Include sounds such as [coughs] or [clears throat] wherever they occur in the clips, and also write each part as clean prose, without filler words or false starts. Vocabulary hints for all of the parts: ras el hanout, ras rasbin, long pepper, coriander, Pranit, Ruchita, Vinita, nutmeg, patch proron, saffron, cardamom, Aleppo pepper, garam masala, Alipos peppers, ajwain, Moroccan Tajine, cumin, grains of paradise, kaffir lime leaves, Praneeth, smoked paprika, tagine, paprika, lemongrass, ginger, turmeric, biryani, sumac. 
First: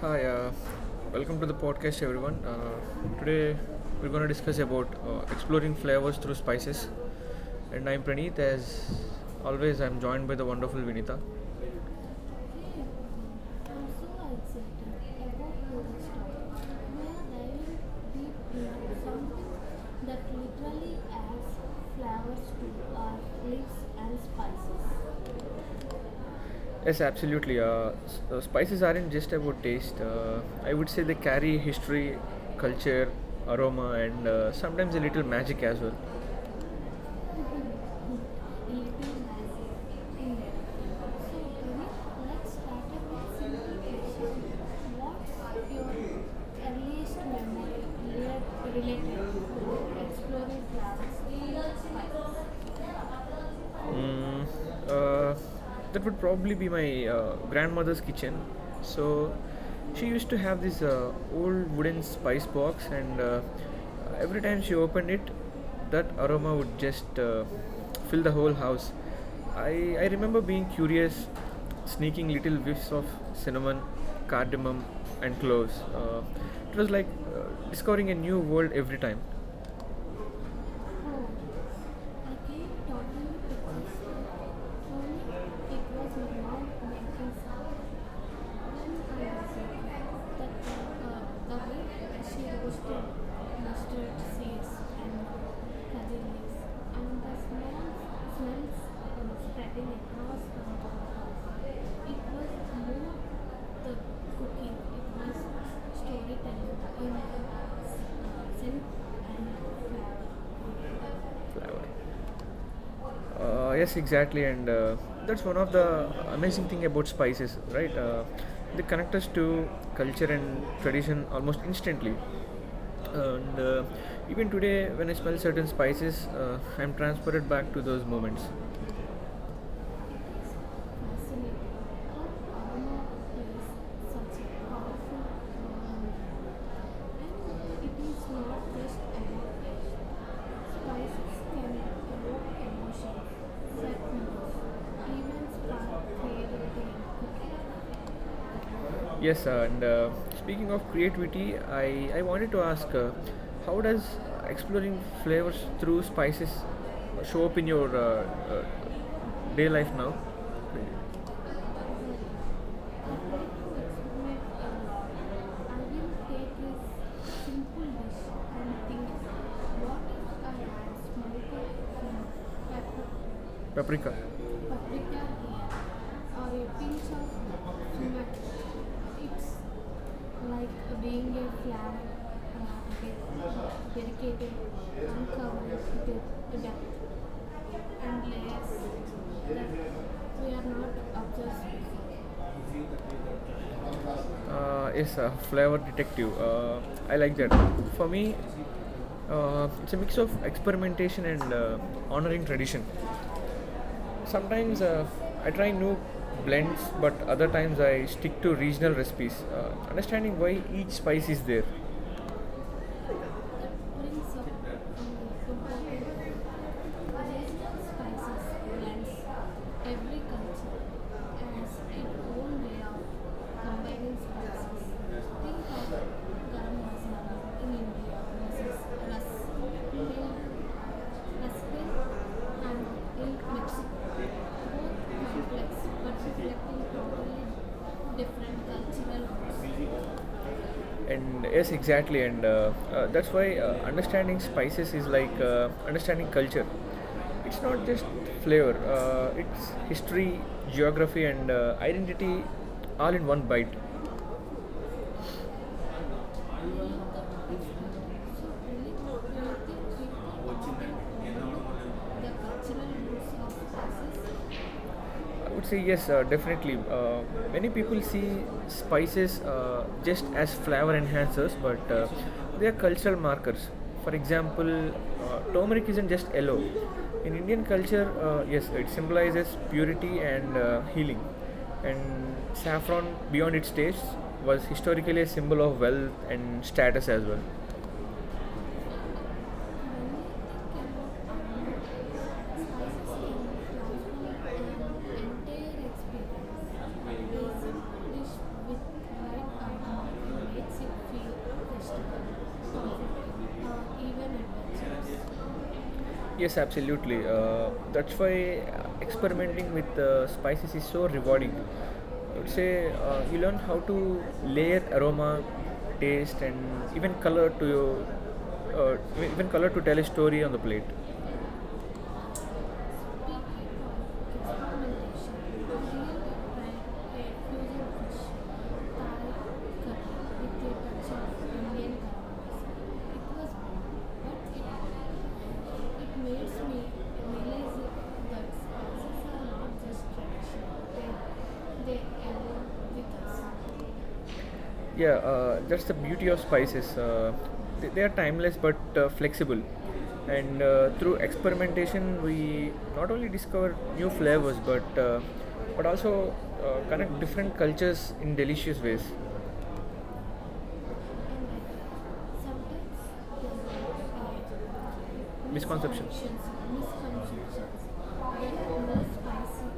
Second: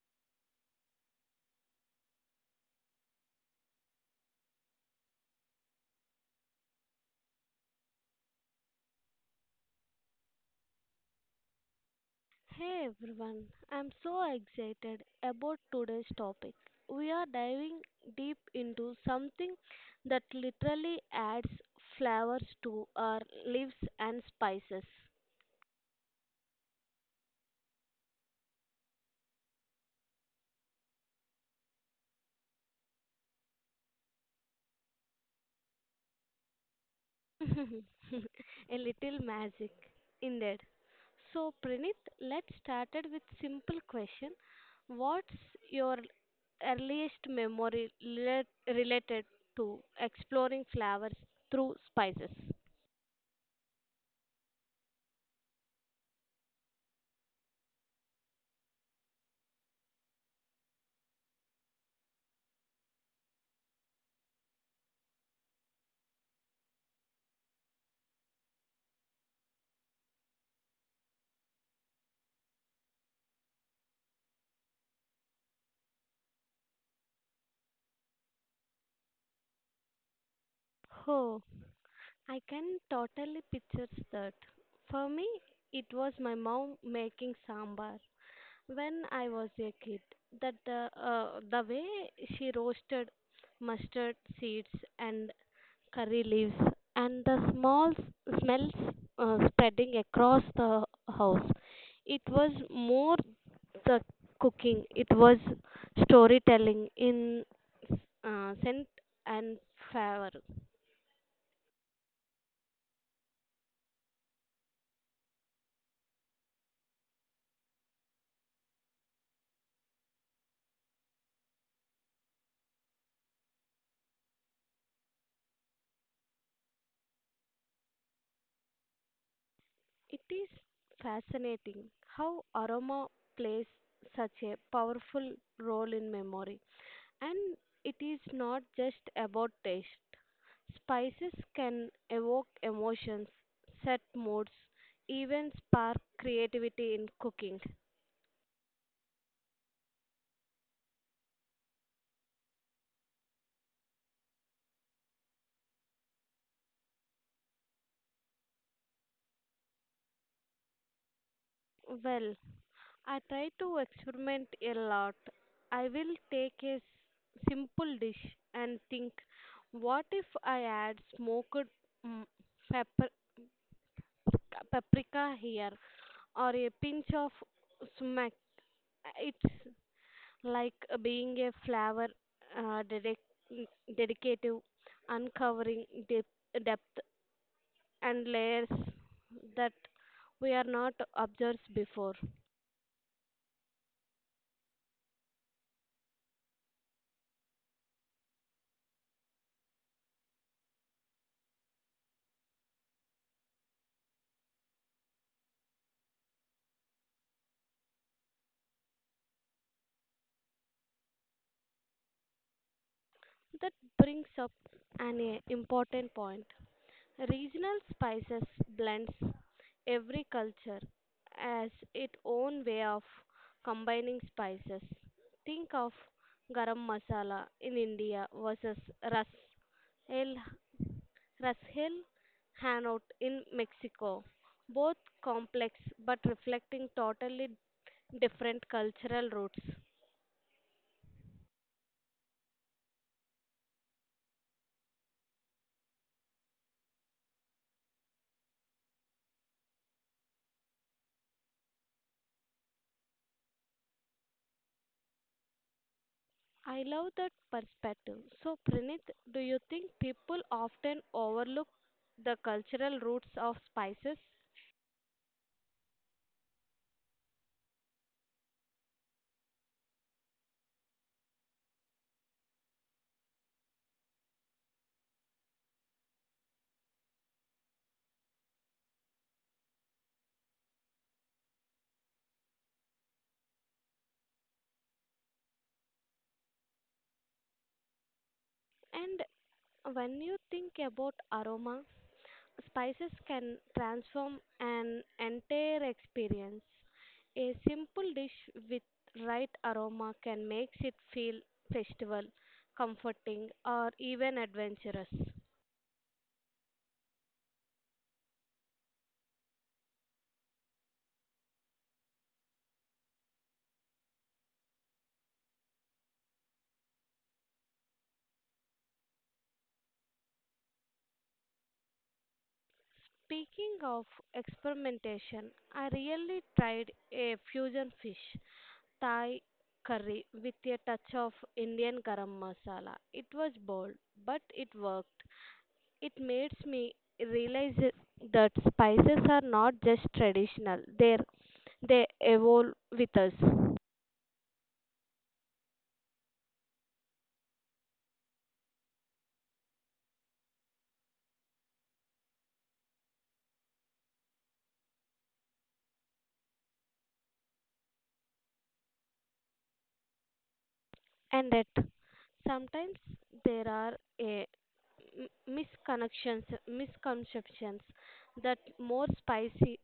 Hi, welcome to the podcast, everyone. Today we're going to discuss about exploring flavors through spices, and I'm Praneeth. As always, I'm joined by the wonderful Vinita. Hey, Hey everyone, I'm so excited so about today's topic. We are diving deep into something that that literally literally adds adds flavors flavors to to our our lives lives and and spices. spices. Yes, absolutely. Spices aren't just about taste. I would say they carry history, culture, aroma, and sometimes a little magic as well. [laughs] A So little magic, indeed. So, Pranit, let's start it with simple question. What's your earliest memory related to exploring flavors through spices? Mm, uh, that would probably be my grandmother's kitchen. So she used to have this old wooden spice box, and every time she opened it, that aroma would just fill the whole house. I remember being curious, sneaking little whiffs of cinnamon, cardamom, and cloves. It was like discovering a new world every time home. I Again, can talking totally picture to sister. that. For me, Only it it was was my my mom mom making making sound. sambar Then when I I was a observed kid. That that the, uh, the the way way she she roasted roasted mustard mustard seeds seeds and and curry it leaves, and the smells was not spreading across the the house. It was more the cooking. It was storytelling in good scent scent and and flavor. flavor. Flower. Yes, exactly, and that's one of the amazing thing about spices, right? They connect us to culture and tradition almost instantly. And even today, when I smell certain spices, I'm transported back to those moments. It is Fascinating. fascinating How how aroma Arma plays is such such a a powerful powerful. role in memory, and And it it is is not not just just about taste. about. Spices Spices can can evoke evoke emotions, emotions, set moods, sadness, even even spark spark. creativity in cooking. Yes, and speaking of creativity, I wanted to ask how does exploring flavors through spices show up in your uh, day life now? Well, I try to experiment a lot. I will take a simple dish and think, what if I add smoked mm, pepper, Paprika or paprika here or a a pinch pinch of of sumac. sumac. It's It's like like being being a a flower flower uh, dedic- dedicative, uncovering uncovers the depth depth and and layers layers that that we we are are not not observed obsessed before. with. Yes, flavor detective. I like that. For me, it's a mix of experimentation and honoring tradition. Sometimes I try new blends, but other times I stick to regional recipes, understanding why each spice is there. That What brings is so up an spices, important point. Regional spices blends. blends Every every culture culture has has its its own way of own combining combining spices. spices. Think Think of of garam garam masala masala in in India India versus versus ras ras rasbin el ras el and hanout in in Mexico. Mexico. Both Both complex complex but but reflecting reflecting totally totally different different cultural cultural roots. roots, and yes exactly, and that's why understanding spices is like understanding culture. It's not just flavor, it's history, geography, and identity, all in one bite. I love that perspective. So, Pranit, do you think people often overlook the cultural roots of spices? I would say yes, definitely. Many people see spices just as flavor enhancers, but they are cultural markers. For example, turmeric isn't just yellow. In Indian culture, yes, it symbolizes purity and healing. And saffron, beyond its taste, was historically a symbol of wealth and status as well. And when you think about aroma, spices can transform an entire experience. A simple dish with right aroma can make it feel festival, comforting, or even adventurous. Yes, absolutely. That's why experimenting with spices is so rewarding. I would say you learn how to layer aroma, taste, and even color to your uh, even color to tell a story on the plate. Speaking of Really like experimentation, I really tried a fusion fish Thai curry with a touch of Indian garam masala. It was bold, but it worked. It makes me realize that spices are not just traditional, they evolve with they. us. Yeah, that's the beauty of spices. They are timeless but flexible. And through experimentation, we not only discover new flavors but also connect different cultures in delicious ways. Sometimes And that sometimes there are there are a m- Misconceptions. misconceptions, misconnections, misconceptions misconceptions that that must equal more butterflies. spicy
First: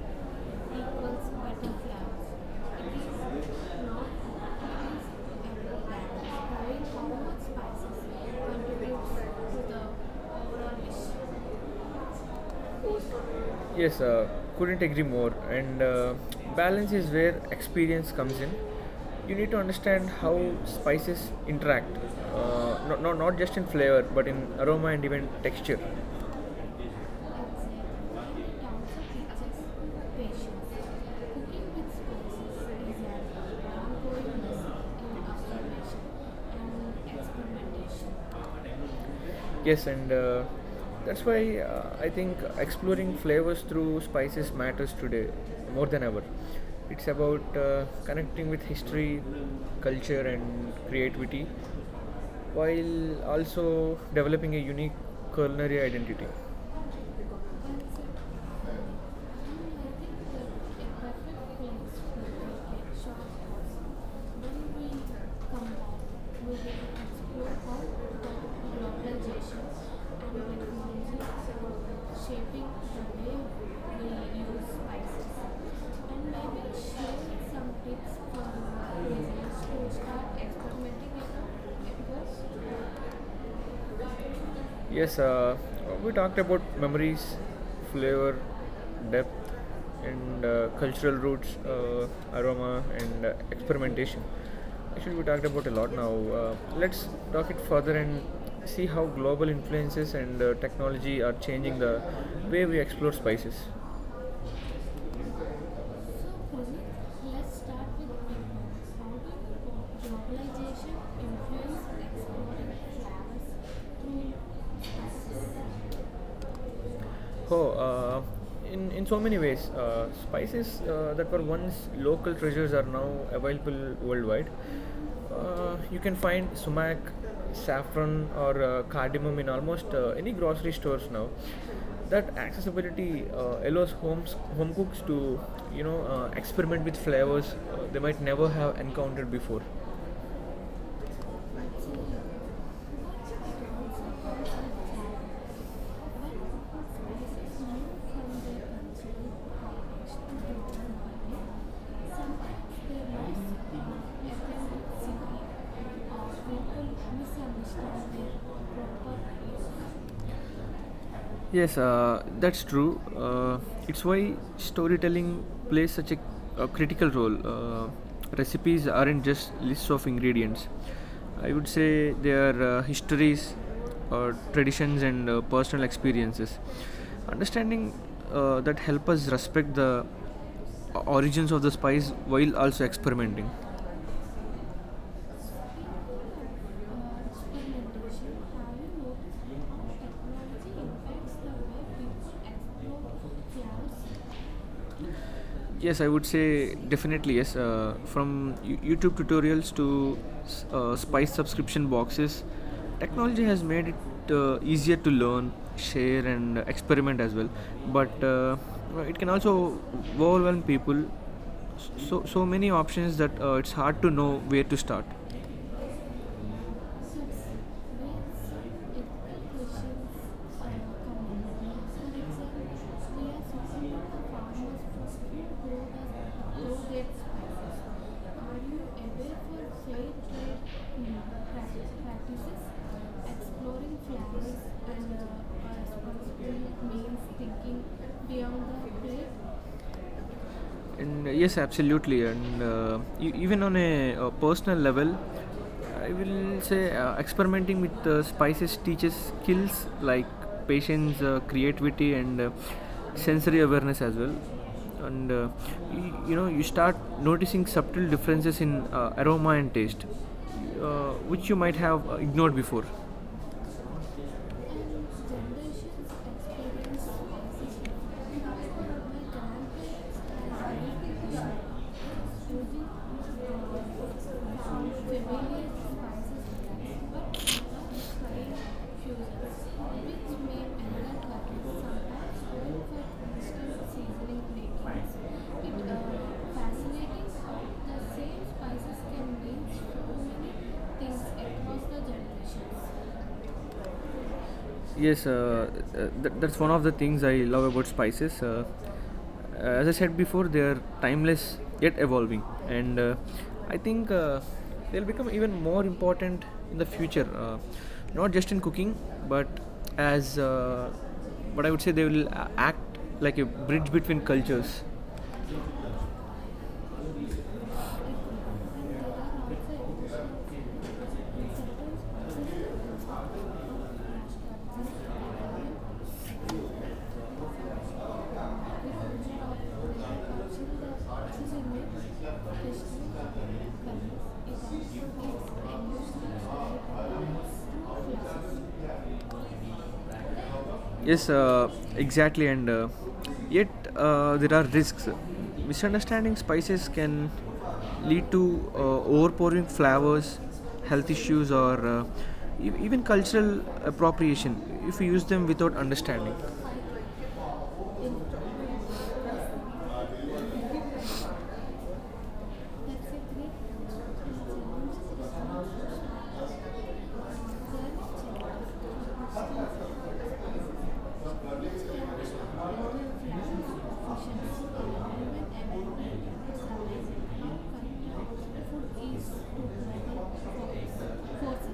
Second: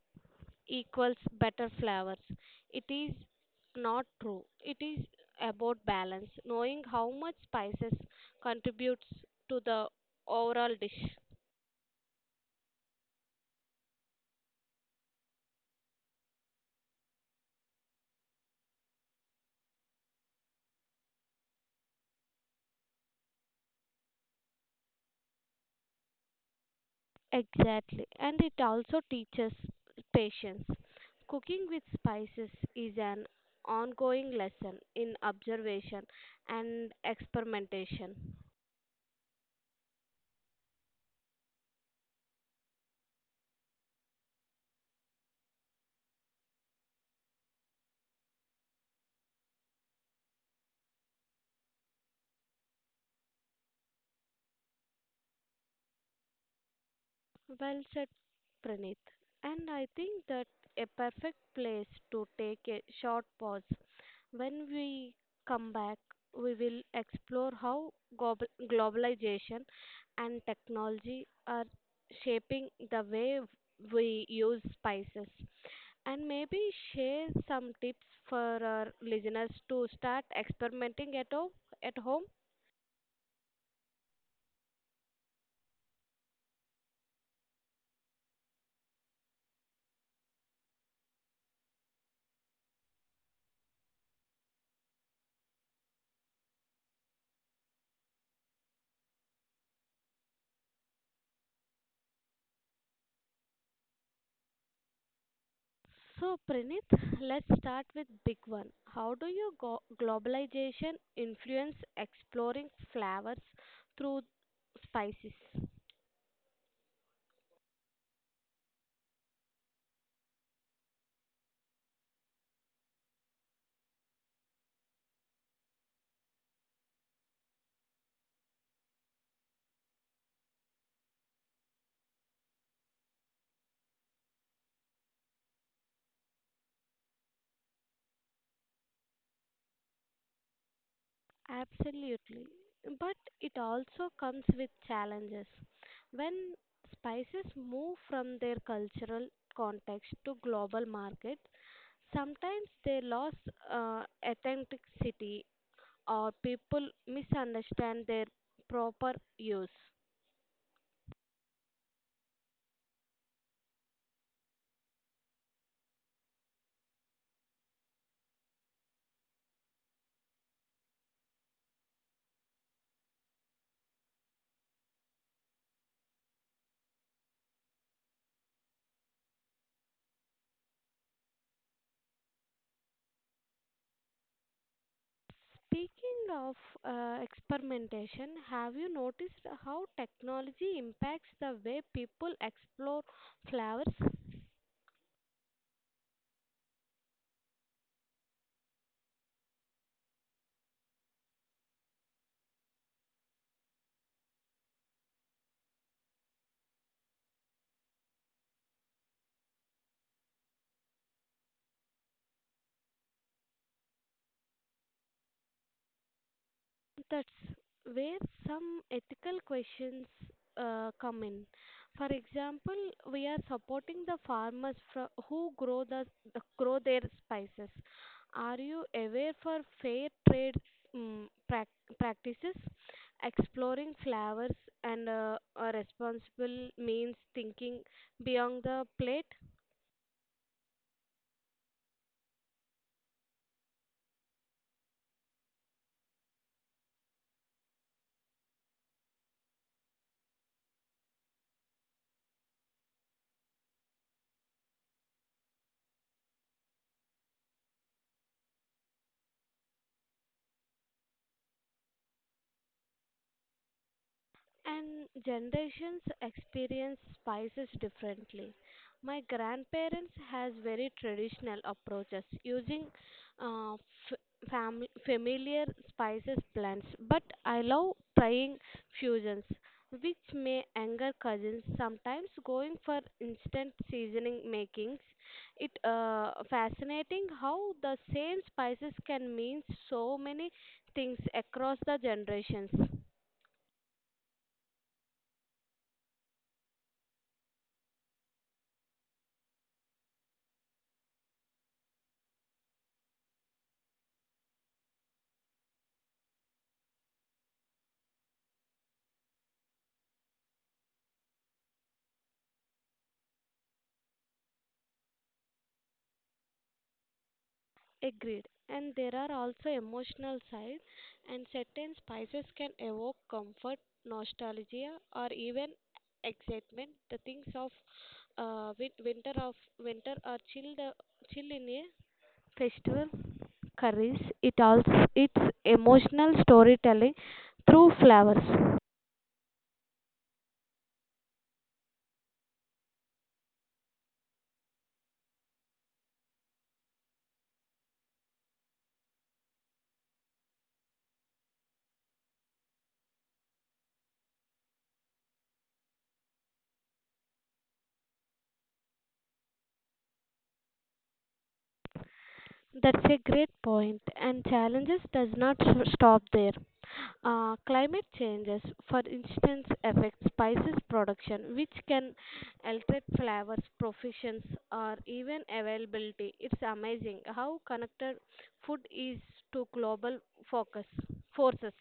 equals It better flavors. is not, It it is is everything. not true. It is about balance, knowing how much spices contributes to the overall dish. Yes, couldn't agree more. And balance is where experience comes in. You need to understand how spices interact, not just in flavor, but in aroma and even texture. Exactly, and it also teaches patience. Cooking with spices is an ongoing lesson in observation and experimentation. Yes, and that's why I think exploring flavors through spices matters today more than ever. It's about connecting with history, culture, and creativity while also developing a unique culinary identity. Some Well said, Praneeth. And I think that a perfect place to take a short pause. When we come back, we will explore how gob- globalization and technology are shaping the way we use spices. And maybe share some tips tips for for our listeners beginners to to start start exploring. experimenting at home. At It home. was. Yes, we talked about memories, flavor, depth, and cultural roots, aroma, and experimentation. Actually, we talked about a lot now. Let's talk it further and see how global influences and technology are changing the way we explore spices. So, Pranit, let's start with big one. How do you globalization So influence exploring flavors through spices? spices. Oh, in so many ways, spices that were once local treasures are now available worldwide. You can find sumac, saffron, or cardamom in almost any grocery stores now. That accessibility allows home cooks to you know experiment with flavors they might never have encountered before. Absolutely. But it also comes with challenges. When spices move from their cultural context to global markets, sometimes they lose authenticity or people misunderstand their proper use. 이 Yes, that's true. It's why storytelling plays such a critical role. Recipes aren't just lists of ingredients. I would say they are histories, traditions, and personal experiences. Understanding that help us respect the origins of the spice while also experimenting. Speaking of experimentation, have you noticed how technology impacts the way people explore flavors? Yes, I would say definitely yes. From YouTube tutorials to Spice subscription boxes, technology has made it easier to learn, share, and experiment as well. But it can also overwhelm people. So so many options that it's hard to know where to start. That's where some ethical questions come in. For example, we are supporting the who grow grow their spices. Are you aware for fair trade practices? Exploring flavors and a responsible means Means thinking thinking beyond beyond the the plate, plate. and yes, absolutely. And even on a, personal level, I will say experimenting with spices teaches skills like patience, creativity, and sensory awareness as well. And you know, you start noticing subtle differences in aroma and taste, which you might have ignored before, And and generations generations experience experience spices consciousness. My differently. My grandparents grandparents have has very traditional approaches using using uh, f- familiar spices, but familiar modified spices blends, but I fusions love trying which another fusions, curry, which may anger sometimes cousins going sometimes going for for instant instant seasoning seasoning makings. makings. It It uh, fascinating fascinating. how the The same same spices spices can can mean mean so so many many things things across across the the generations. generations. Yes, that's one of the things I love about spices. As I said before, they are timeless yet evolving, and I think they'll become even more important in the future. Not just in cooking, but as but I would say they will act like a bridge between cultures. Agreed. And there are also emotional side, and certain spices can evoke comfort, nostalgia, or even excitement. The things of winter of winter are chilled chill in a festival curries. It also it's emotional storytelling through flowers. Yes, exactly, and yet there are risks. Misunderstanding spices can lead to uh, overpouring flavors, health issues, or even cultural appropriation if we use them without understanding. That's a great point, and challenges does not stop there. Climate changes, for instance, affect spices production, which can alter flavors, proficiency, or even availability. It's amazing how connected food is to global focus forces.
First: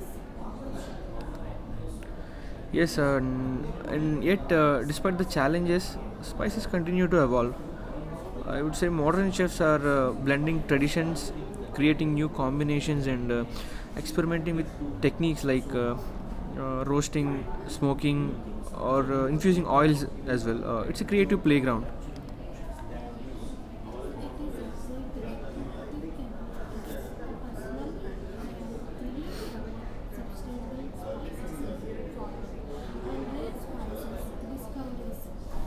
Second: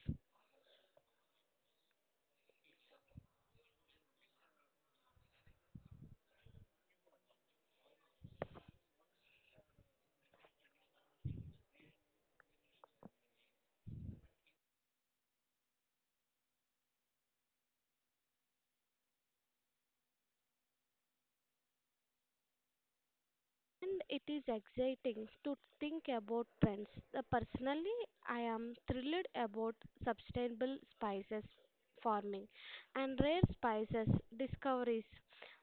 Yes, and yet, despite the challenges, spices continue to evolve. I would say modern chefs are blending traditions, creating new combinations, and experimenting with techniques like roasting, smoking, or infusing oils as well. It's a creative playground. And it is Thank exciting to think about trends. Personally, I am thrilled about sustainable spices farming and rare spices discoveries.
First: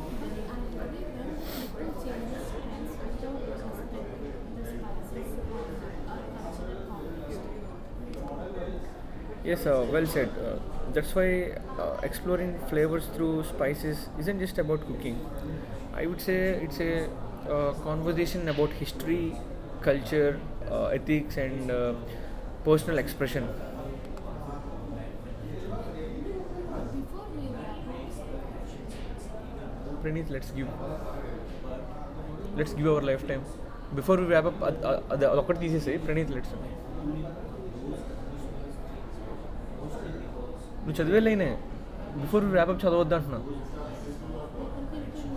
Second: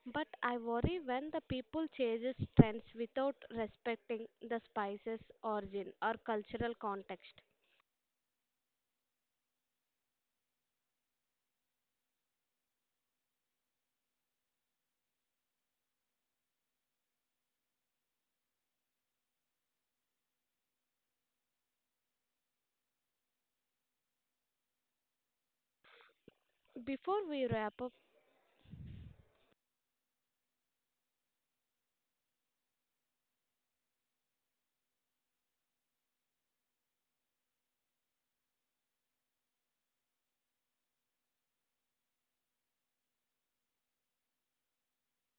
But I worry when the people chases trends without respecting the spices origin or cultural context. you. Yes, well said. That's why exploring flavors through spices isn't just about cooking. I would say it's a conversation about history, culture, ethics, and personal expression. Before we wrap up, Before let's give let's give our lifetime. Before before we wrap up అది ఒకటి తీసేసి Praneeth let's నువ్వు చదివే లైనే before we wrap up చదవద్దు అంటున్నా ఒకరికి ఇచ్చిన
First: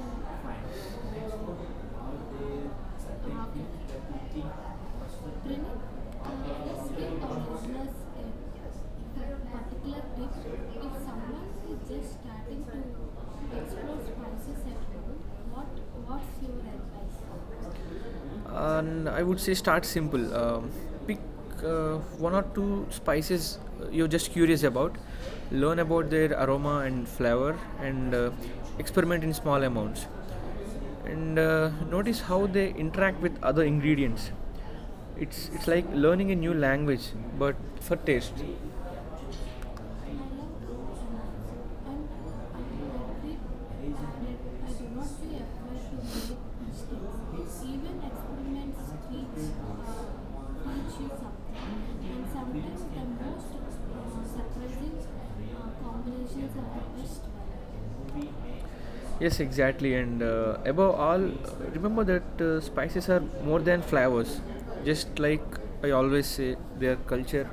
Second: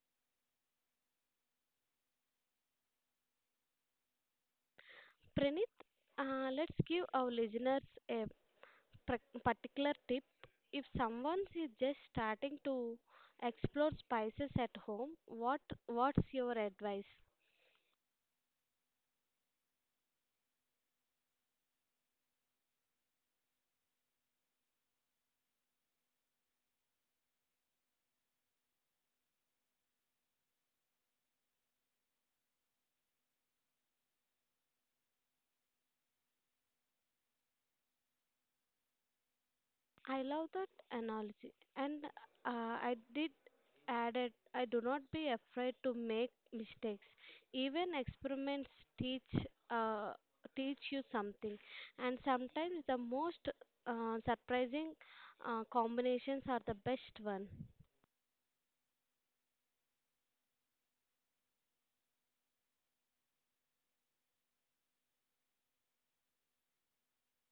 Brennan, Pranit, let's let's give get our honest, listeners let's a get a particular tip. particular If someone is is just just starting starting to to explore explore spices spices, at home, what what's your advice? and I would say start simple. Pick uh, one or two spices you're just curious about, learn about their aroma and flavor, and experiment in small amounts, and notice how they interact with other ingredients. It's like learning a new language, but for taste. I love that analogy, and I did added, I do not be afraid to make mistakes. Even experiments uh, teach uh, teach you something, and sometimes the most uh, surprising uh, combinations are the best one. Yes, exactly. And above all, remember that spices are more than flavors. Just like I always say, their culture,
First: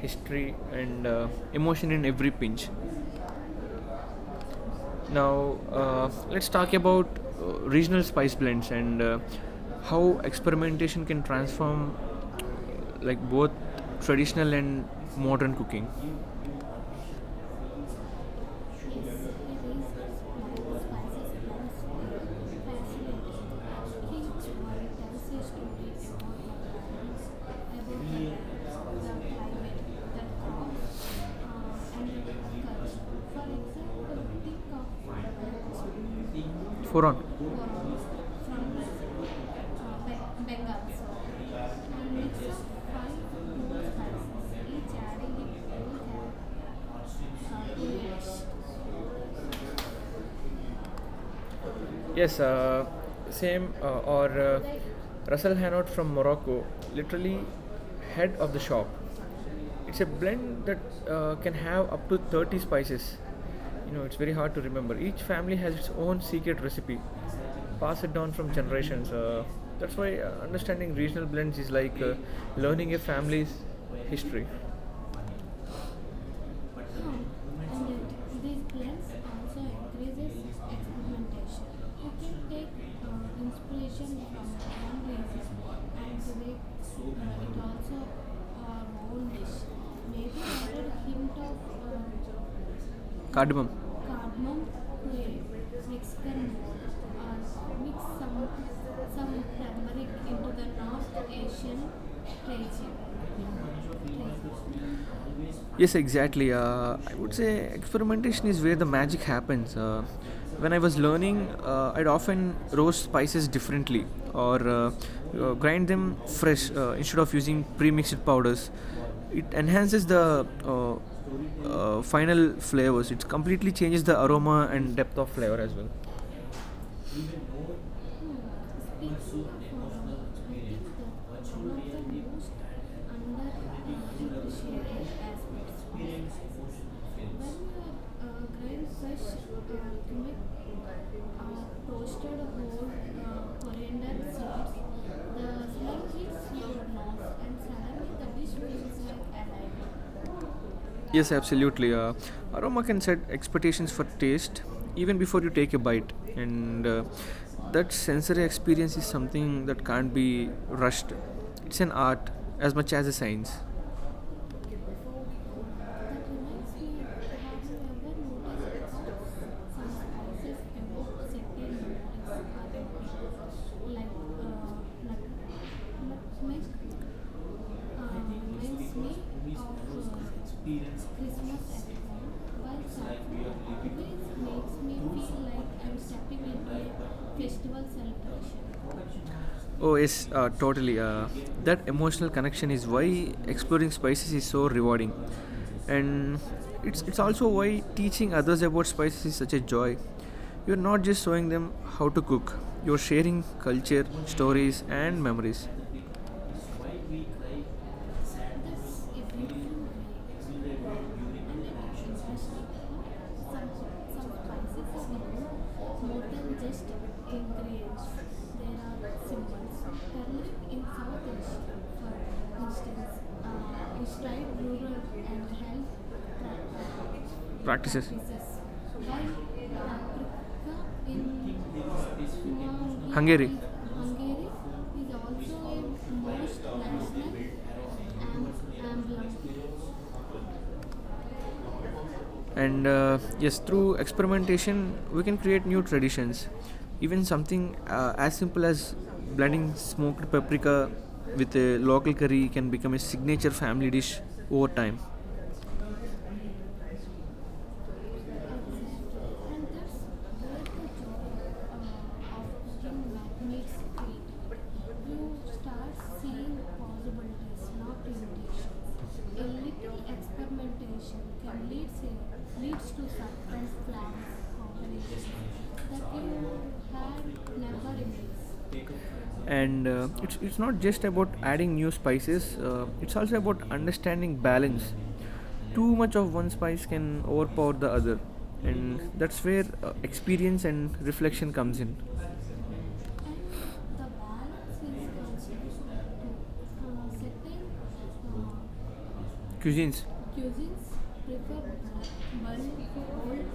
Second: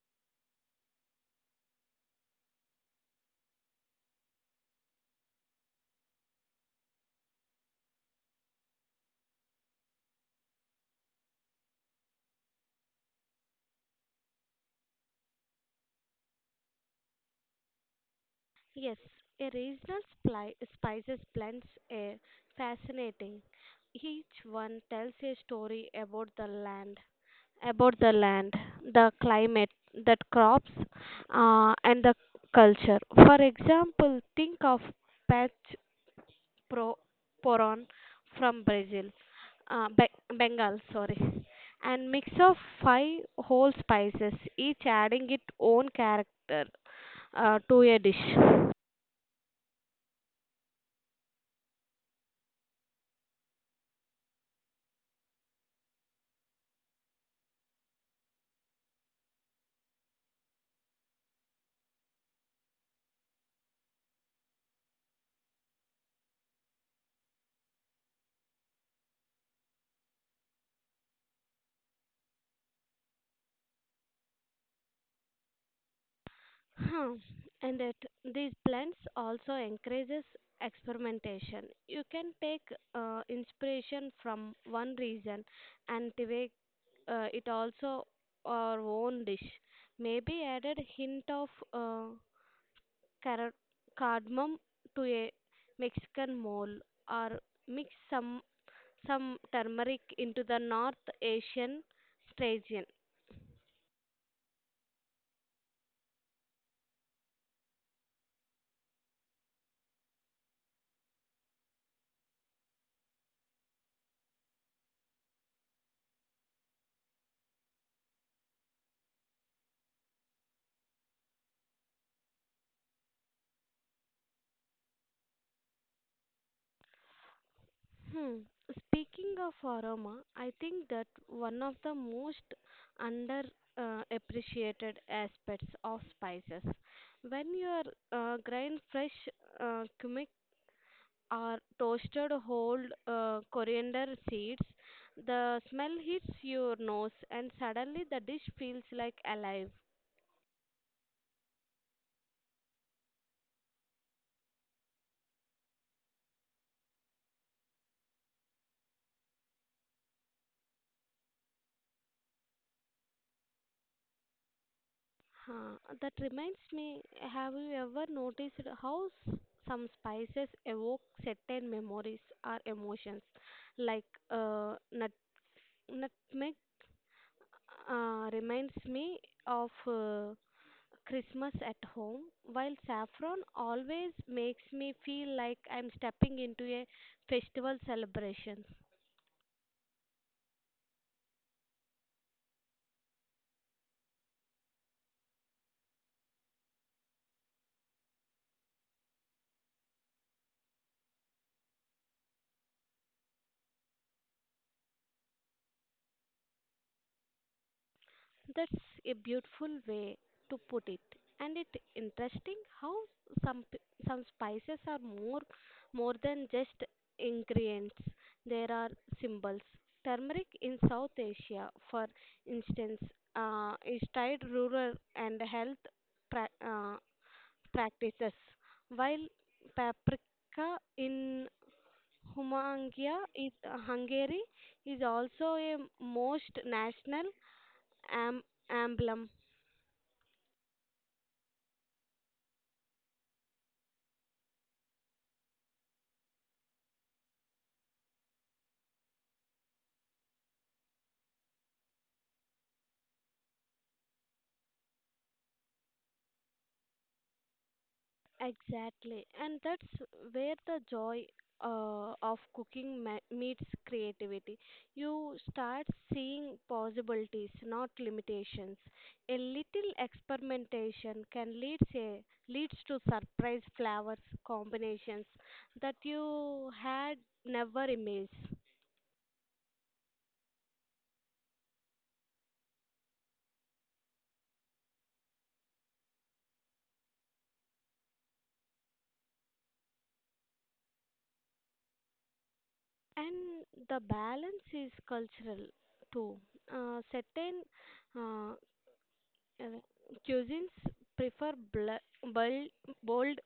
history, and emotion in every pinch. Now, let's talk about regional spice blends and how experimentation can transform like both traditional and modern cooking. Yes, he Yes, research a regional spices sounds fascinating. spices blends are Each one fascinating. tells Each one tells a a story story about that culture. About the land, the climate, the crops, and the culture. For example, think of patch pro- For on. poron from Brazil, About Bengal, sorry, and from. mix of five whole spices, each adding its own character to a dish. Yes, same or Russell Hanout from Morocco, literally head of the shop. It's a blend that can have up to 30 spices. You know, it's very hard to remember. Each family has its own secret recipe, pass it down from generations. That's why understanding regional blends is like learning a family's history. Huh. Um, And and that yet, these these blends plans also also encourages encourages experimentation. experimentation. You You can can take take inspiration inspiration from from one region one and places and take make it it also also our our own own dish. dish. Maybe Maybe added add a hint hint of of car- cardamom. cardamom Cardamom to a clay, Mexican Mexican mole, mold, or or mix mix some some turmeric turmeric into into the the North North Asian Asian tradition. strain. Tradition. Yes, exactly. I would say experimentation is where the magic happens. When I was learning, I'd often roast spices differently or grind them fresh instead of using pre-mixed powders. It enhances the final flavors. It completely changes the aroma and depth of flavor as well. Hmm. Speaking of Speaking of aroma, aroma, I think I that one of the most think one under of the most appreciated underappreciated aspects aspects of spices. of spices. When you are grind Grilled fresh fish, cumin gimmick, or toasted toasted old whole coriander seeds, the the smell smell hits hits your your nose nose and and suddenly suddenly the the dish dish feels feels like like alive. alive. Yes, absolutely. Aroma can set expectations for taste even before you take a bite, and that sensory experience is something that can't be rushed. It's an art as much as a science. Huh, that That reminds reminds me, have you me, have you ever ever noticed noticed how how some some spices spices evoke evoke certain certain memories memories other or emotions? people like Like uh, nut, nut- nutmeg nutmeg reminds reminds me me of of Christmas at Christmas at home, home, while while saffron saffron always makes always makes me me feel feel like like I'm I'm stepping stepping into into a a festival festival celebration. tradition. Oh, yes, totally. That emotional connection is why exploring spices is so rewarding. And it's also why teaching others about spices is such a joy. You're not just showing them how to cook, you're sharing culture, stories, and memories. That's That's if a you feel beautiful way like to put it. and And the it actions some interesting how some p- some some spices spices are are more more more more than than just just ingredients. ingredients. There are There are symbols. symbols. Turmeric Turmeric in in South South for Asia, for instance, instance, is is tried tied and rural and health health pra- uh, Practices. practices, Practices. while paprika in Hungary Humangia Hungary. is Hungary Hungary is is also also a a most most national national am- emblem. and yes, through experimentation we can create new traditions, even something as simple as blending smoked paprika with a local curry can become a signature family dish over time. Exactly, and that's where the joy of cooking meets creativity. You start seeing possibilities, not limitations. A little experimentation can leads to surprise flavors combinations that you had never imagined. And it's not just about adding new spices, it's also about understanding balance. Too much of one spice can overpower the other, and that's where experience and reflection comes in. And the balance is cultural too. Certain uh, Uh, Cuisines. cuisines Cuisines prefer prefer burn bold, old, bold,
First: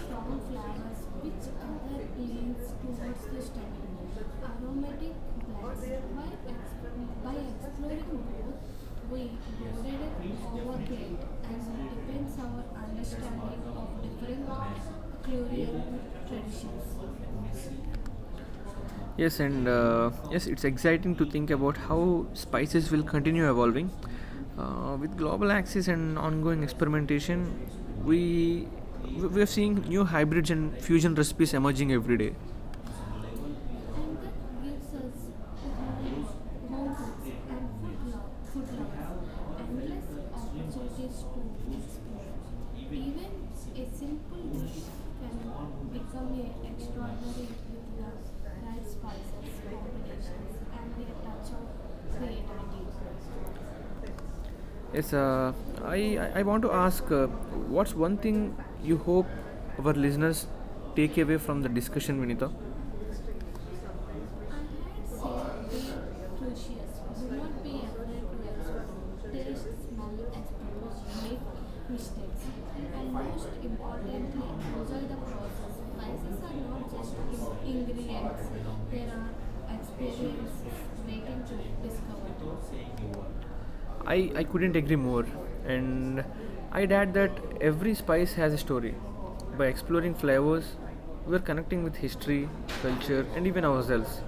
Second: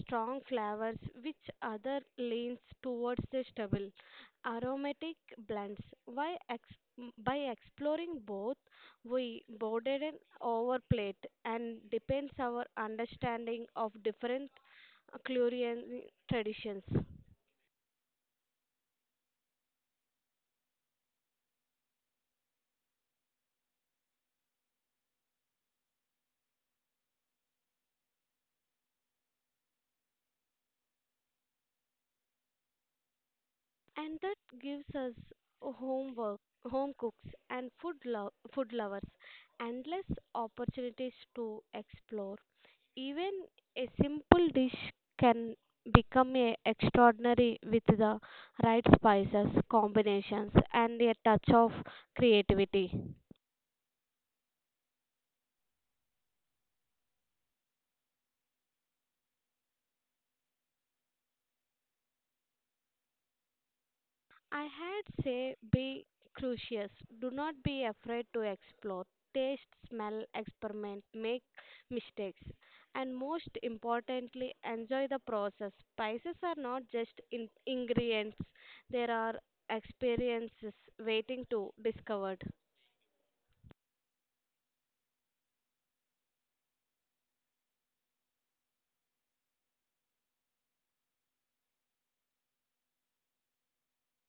strong flavors, flowers, which which other other leans leans towards towards the the stable, stomach. Aromatic aromatic blends. Why blends by, ex- exp- by by exploring exploring both, both, we we broaden loaded our and plate and depends depends on our the understanding stomach of of different different culinary culinary traditions. traditions. Yes, and yes, it's exciting to think about how spices will continue evolving. With global access and ongoing experimentation, we we are seeing new hybrids and fusion recipes emerging every day. And And that that gives gives us us homes, homework home cooks mountains, and and food, food lovers endless endless opportunities to opportunities explore. to explore. Even Even a a city simple dish can become a extraordinary with the right spices combinations and a touch of can creativity. creative. Yes, I want to ask what's one thing you hope our listeners take away from the discussion, Vinita? I had say be curious. Do not be afraid to explore. Taste, smell, experiment, make mistakes. And most importantly, enjoy the process. Spices are not just ingredients, there are experiences waiting to discovered. I couldn't agree more. And I'd add that every spice has a story. By exploring flavors, we're connecting with history, culture, and even ourselves.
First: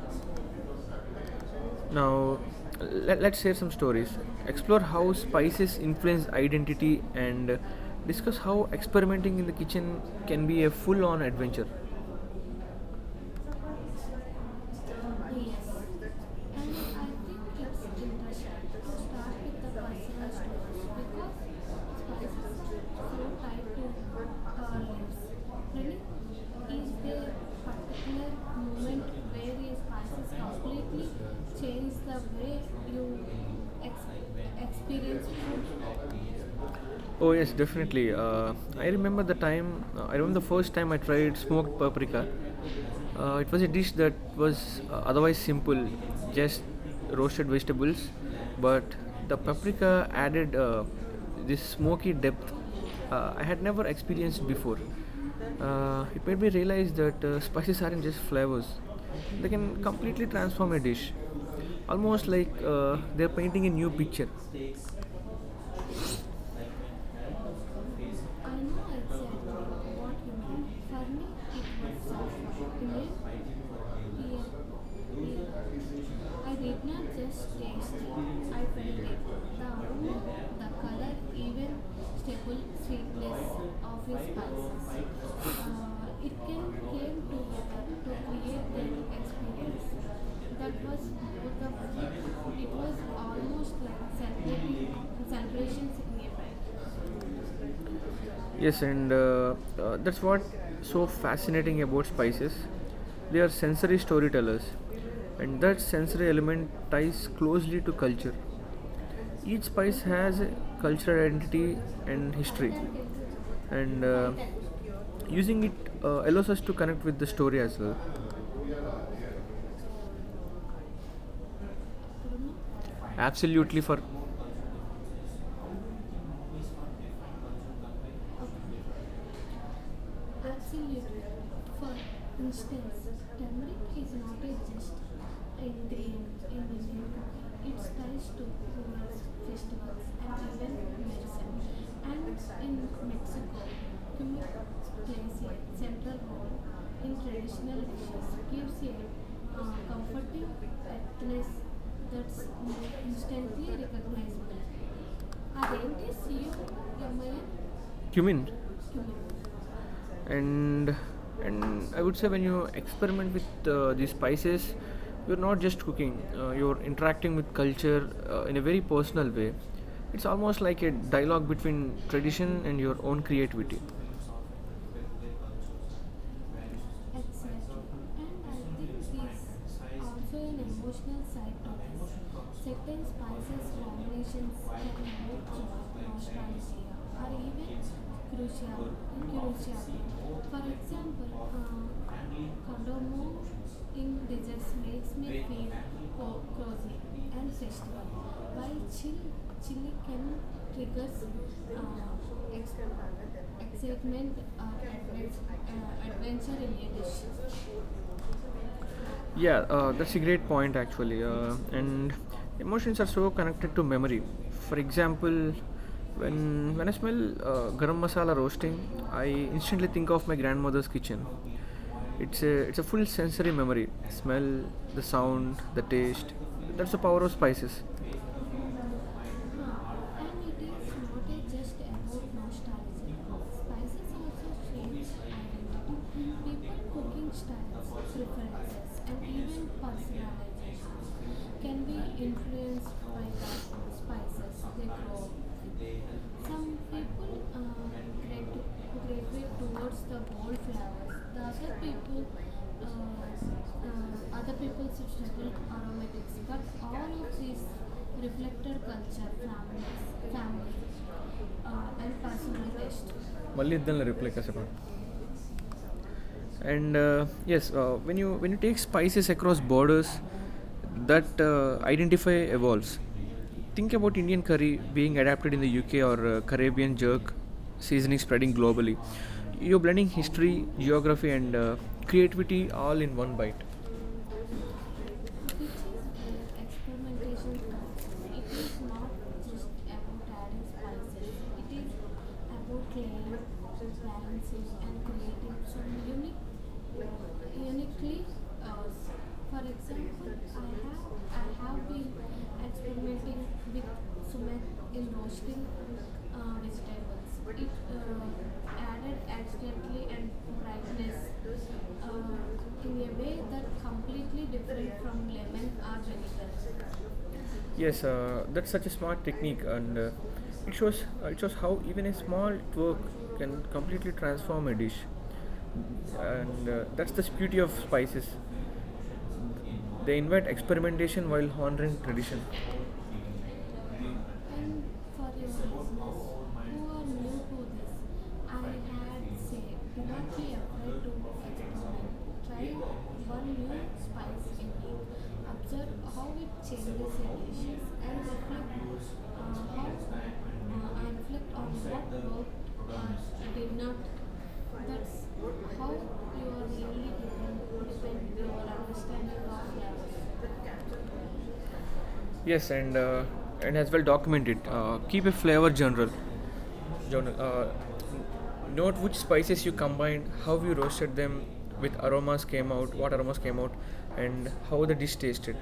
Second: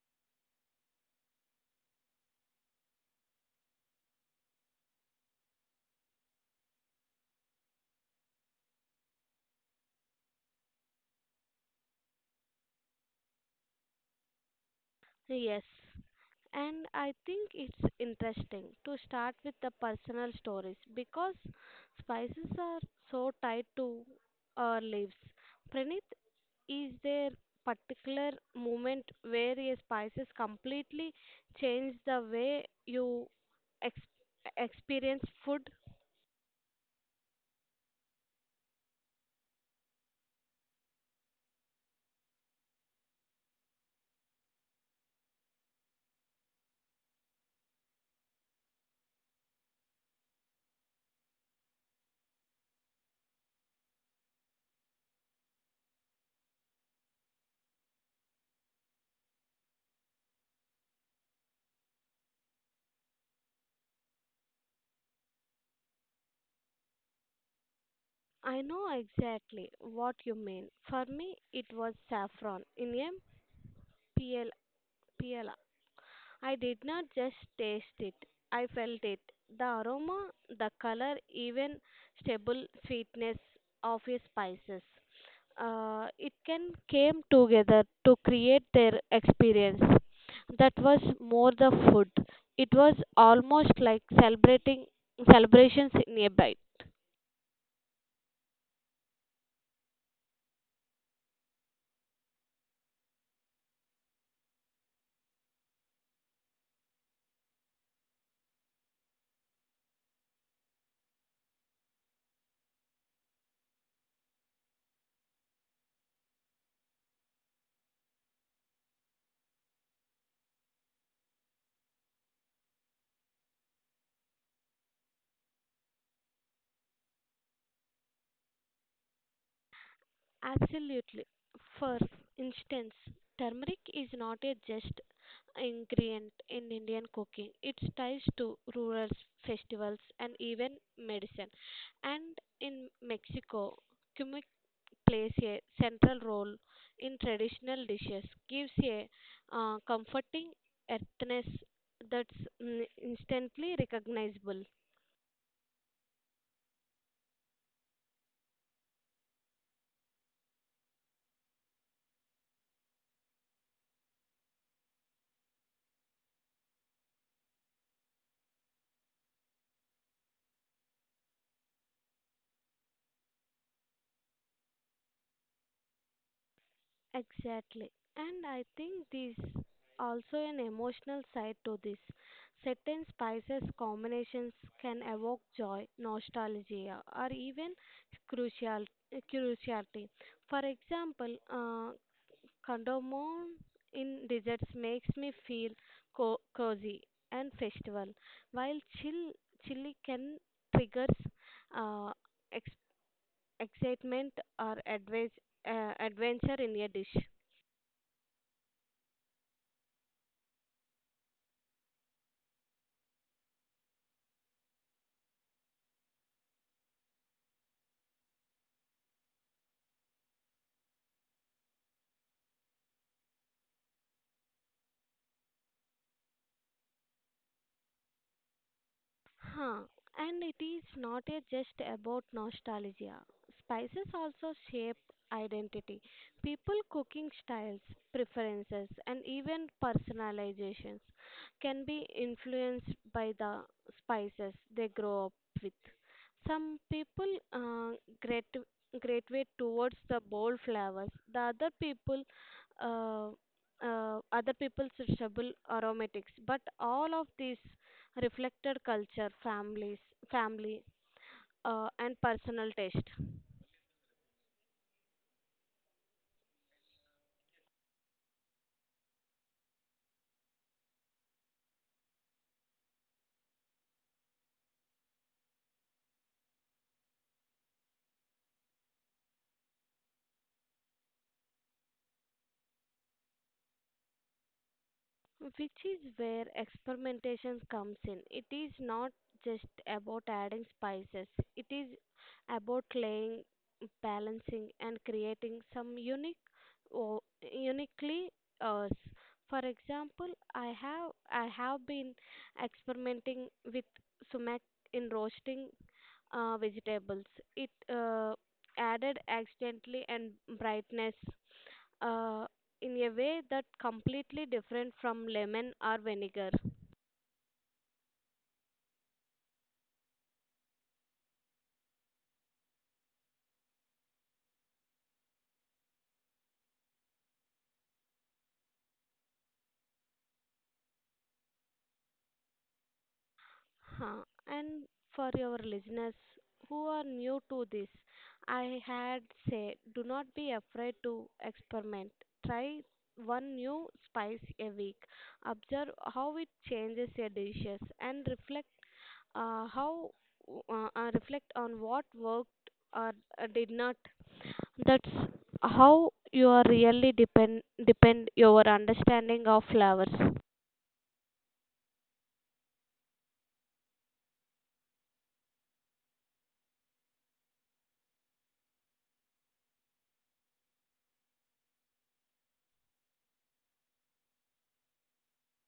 Now, let's share some stories. Explore how spices influence identity and discuss how experimenting in the kitchen can be a full on adventure. Yes. And I think Yes. it's important to And I think it's start interesting to start with with the personal stories Experience because spices are so tied to our lives. Pranit, is there particular moment where a spices completely change the way you experience food. food? Oh yes, definitely. I remember the time. I remember the first time I tried smoked paprika. It was a dish that was otherwise simple, just roasted vegetables, but the paprika added this smoky depth I had never experienced before. It made me realize that spices aren't just flavors; they can completely transform a dish, almost like they're painting a new picture. I know exactly What what you mean. For you me, it was mean? For me, it saffron in was sulfur. a Beer? Beer. PL, Beer. I I did did not not just just taste taste it. it, I I felt felt it. it. The The aroma, aroma, the the color, color, even even stable stable sweetness sweetness of of his his spices. spices. It It can came can together to create their experience. That get was more the food. It that was almost like celebrating it celebrations in a bite. inside. Yes, and that's what's so fascinating about spices. They are sensory storytellers, and that sensory element ties closely to culture. Each spice has a cultural identity and history, and using it allows us to connect with the story as well. Absolutely, for Absolutely. For instance, turmeric is not a just ingredient in Indian cooking. It ties to to rural rumors, festivals festivals, and and even even medicine. medicine. And And in in Mexico, Mexico, cumic Kumar plays plays a a central central role role in in traditional traditional dishes, dishes, gives gives a a comforting comforting ethnic earthiness that's that's instantly instantly recognizable. recognizable. అదేంటి CM MIN cumin and and I would say when you experiment with these spices, you're not just cooking. You're interacting with culture in a very personal way. It's almost like a dialogue between tradition and your own creativity. Exactly. Exactly. And And I I think think there's there's also also an an emotional emotional side side to to this. this. Certain Certain spices spices combinations combinations can can evoke evoke joy, joy, nostalgia, nostalgia, or or even even crucial, cruciality. curiosity. For For example, example, Cardamomo cardamom in in desserts desserts makes makes me me feel feel cozy cozy and and festival, festival, while while chill, chili chili can can trigger triggers uh, ex- excitement excitement, uh, or adventure adventure in a related. dish. Yeah, that's a great point actually. And emotions are so connected to memory. For example, when when I smell garam masala roasting, I instantly think of my grandmother's kitchen. It's a full sensory memory. Smell, the sound, the taste. That's the power of spices. Yeah, and it is Huh. And it is not not a a just just about about nostalgia. nostalgia. Spices Spices also also shape shape identity, identity. People people cooking cooking styles, styles, preferences, preferences, and and even even personalities. personalizations can Can be be influenced influenced by by the the spices spices they they grow grow up up with. with. Some Some people people uh, grat- gradu- gravitate gravitate towards towards the the bold bold flavors. flavors, The the other people, uh, uh, other the people' people sit suitable with are aromatics, but mixed. all of these reflected All of these culture, families, family family, and and personal taste. personal Malli iddan reply kaise. And yes, when you take spices across borders, that identify evolves. Think about Indian curry being adapted in the UK or Caribbean jerk seasoning spreading globally. You're blending history, geography, and creativity all in one bite. Which Which is is where where experimentation experimentation comes comes. in. It It is is not not just just about adding, adding spices, it is it is about laying, balancing, and creating some unique, or uniquely us. For I have example, I I have have been been experimenting experimenting with with sumac sumac in in roasting roasting it vegetables. It added accidentally accidentally and and brightness brightness uh, in in a a way way that completely completely different different from from lemon lemon. or Art. vinegar. Yes, that's such a smart technique, and it shows how even a small twerk can completely transform a dish. And that's the beauty of spices. They invite experimentation while honoring tradition. And Huh. And for for your listeners who listeners are who are new new to to this, this, I I had had say say do do not not be be afraid afraid to to experiment. experiment. Try Try one one new new spice spice a and week. eat. Observe Observe how how it it. Yes, changes your dishes and reflect how and reflect on what worked or uh, did not. That's how you are really um, depend your understanding of flowers. yes, and as well documented. Keep a flavor journal. Journal. Note which spices you combined, how you roasted them, with aromas came out, what aromas came out, and how the dish tasted.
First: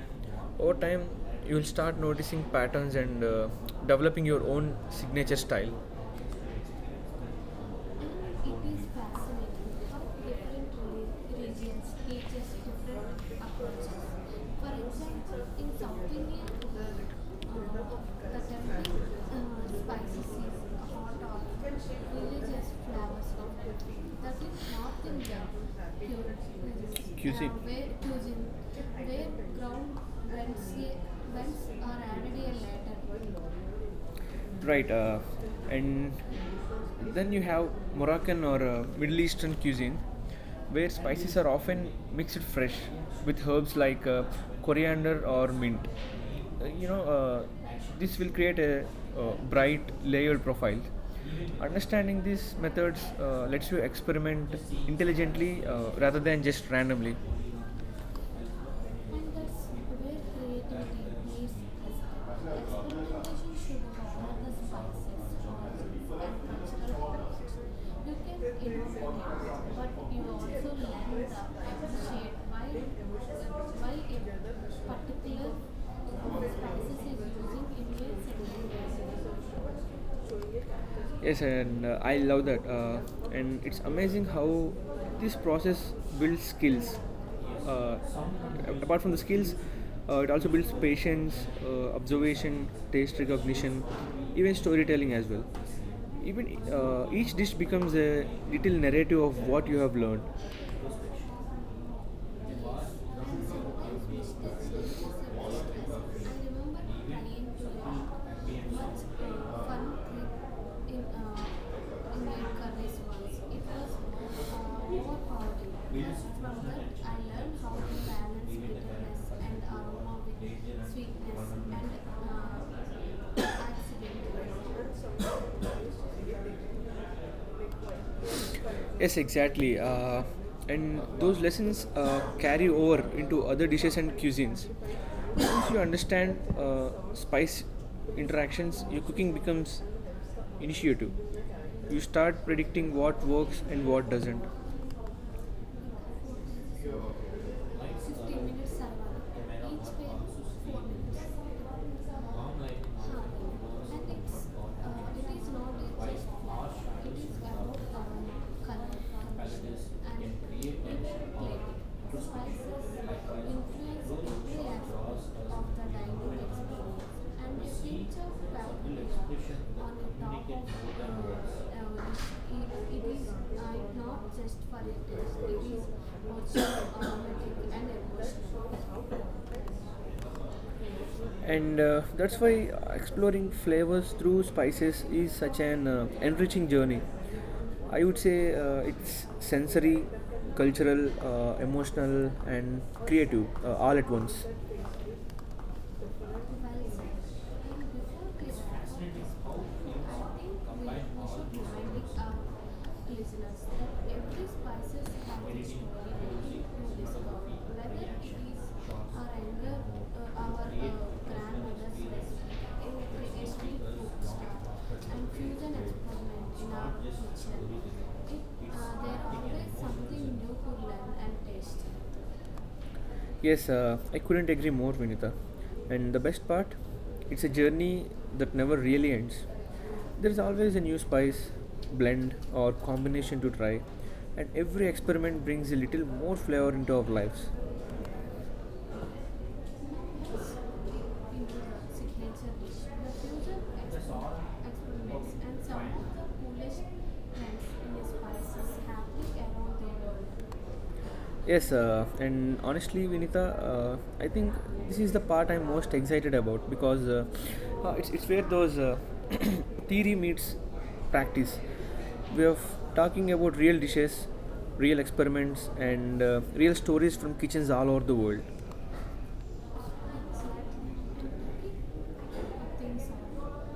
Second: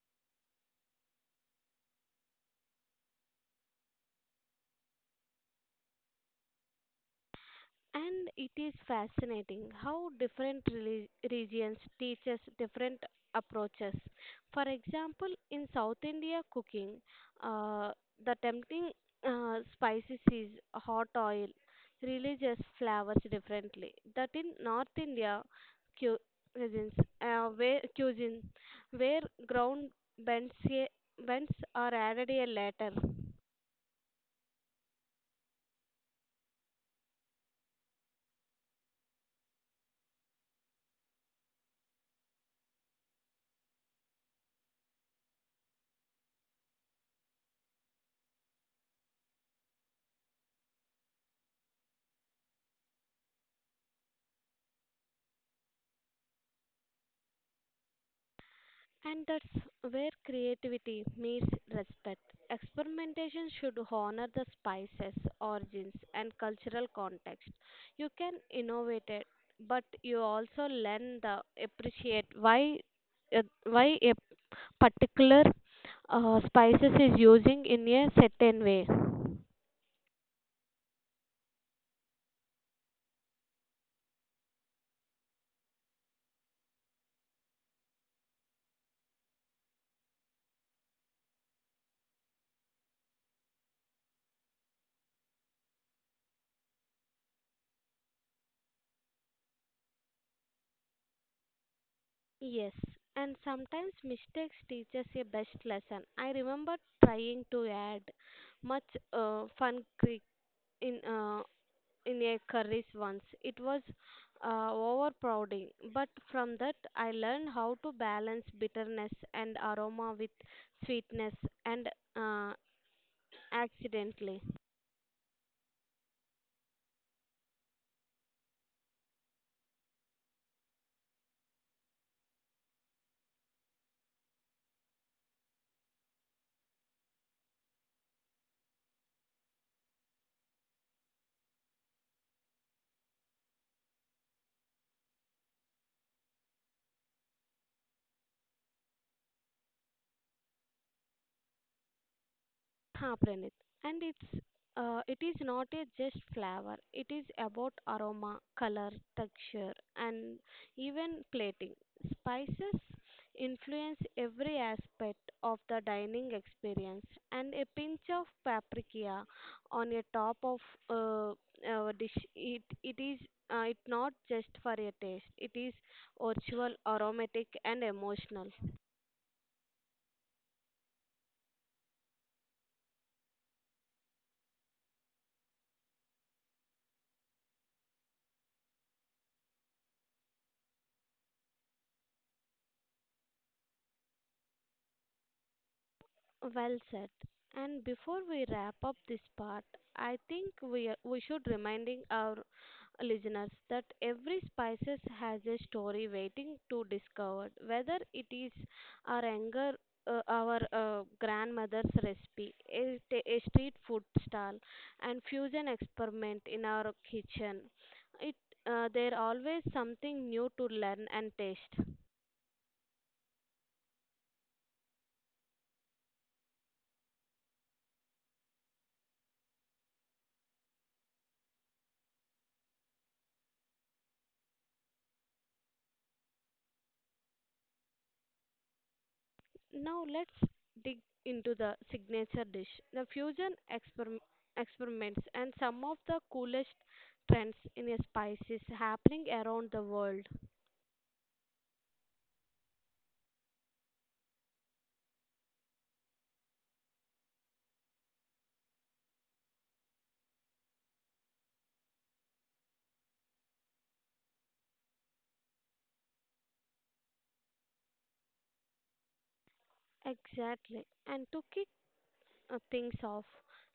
Over time, you will start noticing patterns and developing your own signature style. And it is fascinating how different regions teaches different approaches. For For example, example, in in South South India Indian cooking, uh, uh, the tempting spicy spices is hot season oil, religious flavors differently. That in North India cu- cuisines, where cuisine, where where ground bends, ground bends are bends, added a later. bends. Right, and then you have Moroccan or Middle Eastern cuisine where spices are often mixed fresh with herbs like coriander or mint. You know, this will create a bright layered profile. Understanding these methods lets you experiment intelligently rather than just randomly. And And that's that's where where creativity creativity meets respect. Experimentation is. should honor the spices, origins, and cultural context. You You can can innovate, innovate but it, you but you also also learn the learn appreciate why a the particular spices is using in a certain way. appreciate. Yes, and I love that. And it's amazing how this process builds skills. Uh, Apart from the skills, it also builds patience, observation, taste recognition, even storytelling as well. Even each dish becomes a little narrative of what you have learned. Yes, and sometimes mistakes teach us a best lesson. I remember Remember Pranay trying to add Joshi much once played fun for creek in, uh, in in a their curries once. once. It It was was more haunting. overpowering, but Just from from how to that I learned balance how to balance fitness with bitterness and aroma with sweetness sweetness and and uh, [coughs] accidentally. accidentals. Yes, exactly. And those lessons carry over into other dishes and cuisines. Once you understand spice interactions, your cooking becomes initiative. You start predicting what works and what doesn't. Ha, Pranit. And it is not a just flavor. It is uh, about aroma, uh, color, texture, and even plating. Spices influence every aspect of the dining experience, and a pinch of paprika on a top of uh, a dish. It is it not just for it is not a just, taste. It it is is ritual, also aromatic, and and emotional. emotional and that's why exploring flavors through spices is such an enriching journey. I would say it's sensory cultural emotional and creative all at once, Well it, said. And before we wrap up this part, I think we should reminding our listeners that every spices has a story waiting to discover. Whether it is our anger, our grandmother's recipe, a street food stall, and fusion experiment in our kitchen, it there there always always something something new new to to learn learn and and taste. taste. Yes, I couldn't agree more, Vinita. And the best part, it's a journey that never really ends. There's always a new spice, blend, or combination to try, and every experiment brings a little more flavor into our lives. Now let's Yes, dig into the signature dish, the experiments, and some of the coolest trends in spices happening around the world. yes, and honestly, Vinita, I think this is the part I'm most excited about because it's where those [clears throat] theory meets practice. We are talking about real dishes, real experiments, and real stories from kitchens all over the world. Exactly. And to kick things off,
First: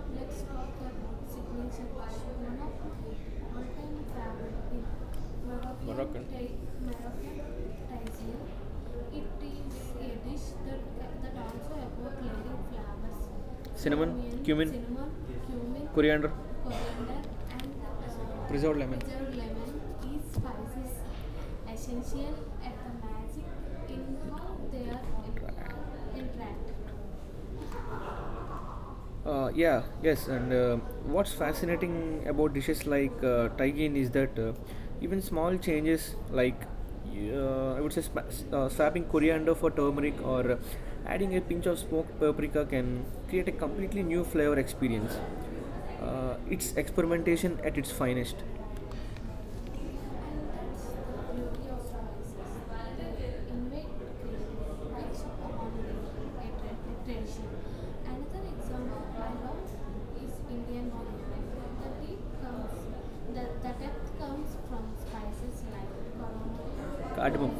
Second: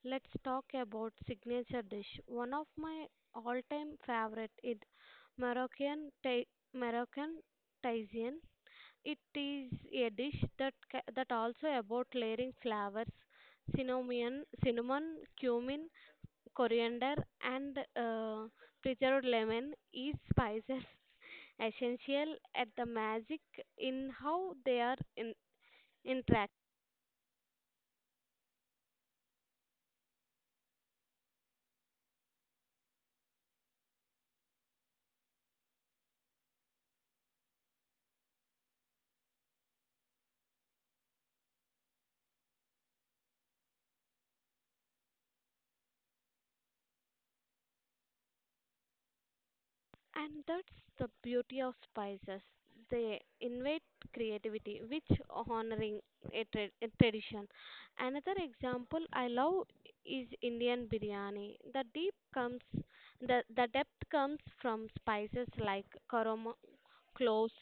let's talk about signature dish. One of my all-time favorite is Moroccan Moroccan. ta- Moroccan Tajine. It is a dish that that also about layering flavors, Cinnamon, cinnamon, Cinnamon, cinnamon, cumin, cumin, coriander, coriander, and um and preserved lemon. preserved Lemon. lemon, each These spices spices [laughs] essential essential at the and magic basic in in how how they they are are in interact. interact. Yeah, yes, and what's fascinating about dishes like taigin is that even small changes like I would say swapping coriander for turmeric or adding a pinch of smoked paprika can create a completely new flavor experience. It's experimentation at its finest. And that's the Another beauty of spices. They invite creativity, which honoring a tradition. Another example example I I love love is is Indian Indian monument. biryani. The deep The comes comes, the the the depth depth comes comes from from spices spices like like karam cardamom, cloves, Cardamom.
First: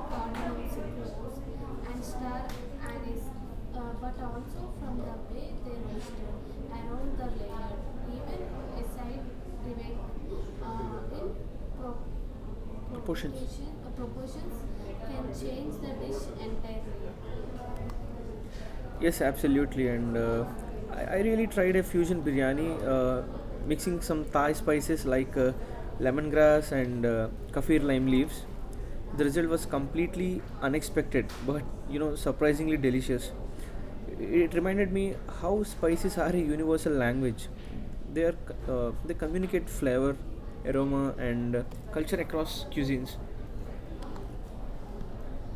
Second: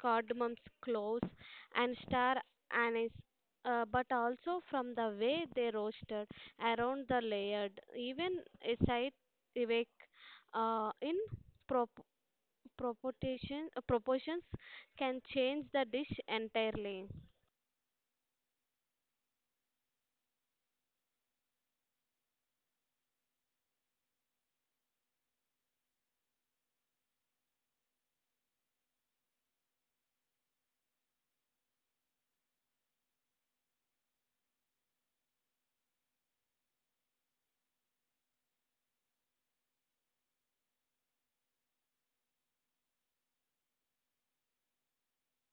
cardamom's cloves, cardamom, and and star star anise. anise, But but also also from from the the way way they they roast roasted around around the the layer. layered, Even even a side aside evake remain in in prop- pro- Proportions. Proportion, proportions Proportions can can change change the the dish dish entirely. entirely. Yes, absolutely. And I really tried a fusion biryani, mixing some Thai spices like lemongrass and kaffir lime leaves. The result was completely unexpected, but you know, surprisingly delicious. It reminded me how spices are a universal language. They are they communicate flavor, aroma, and culture across cuisines.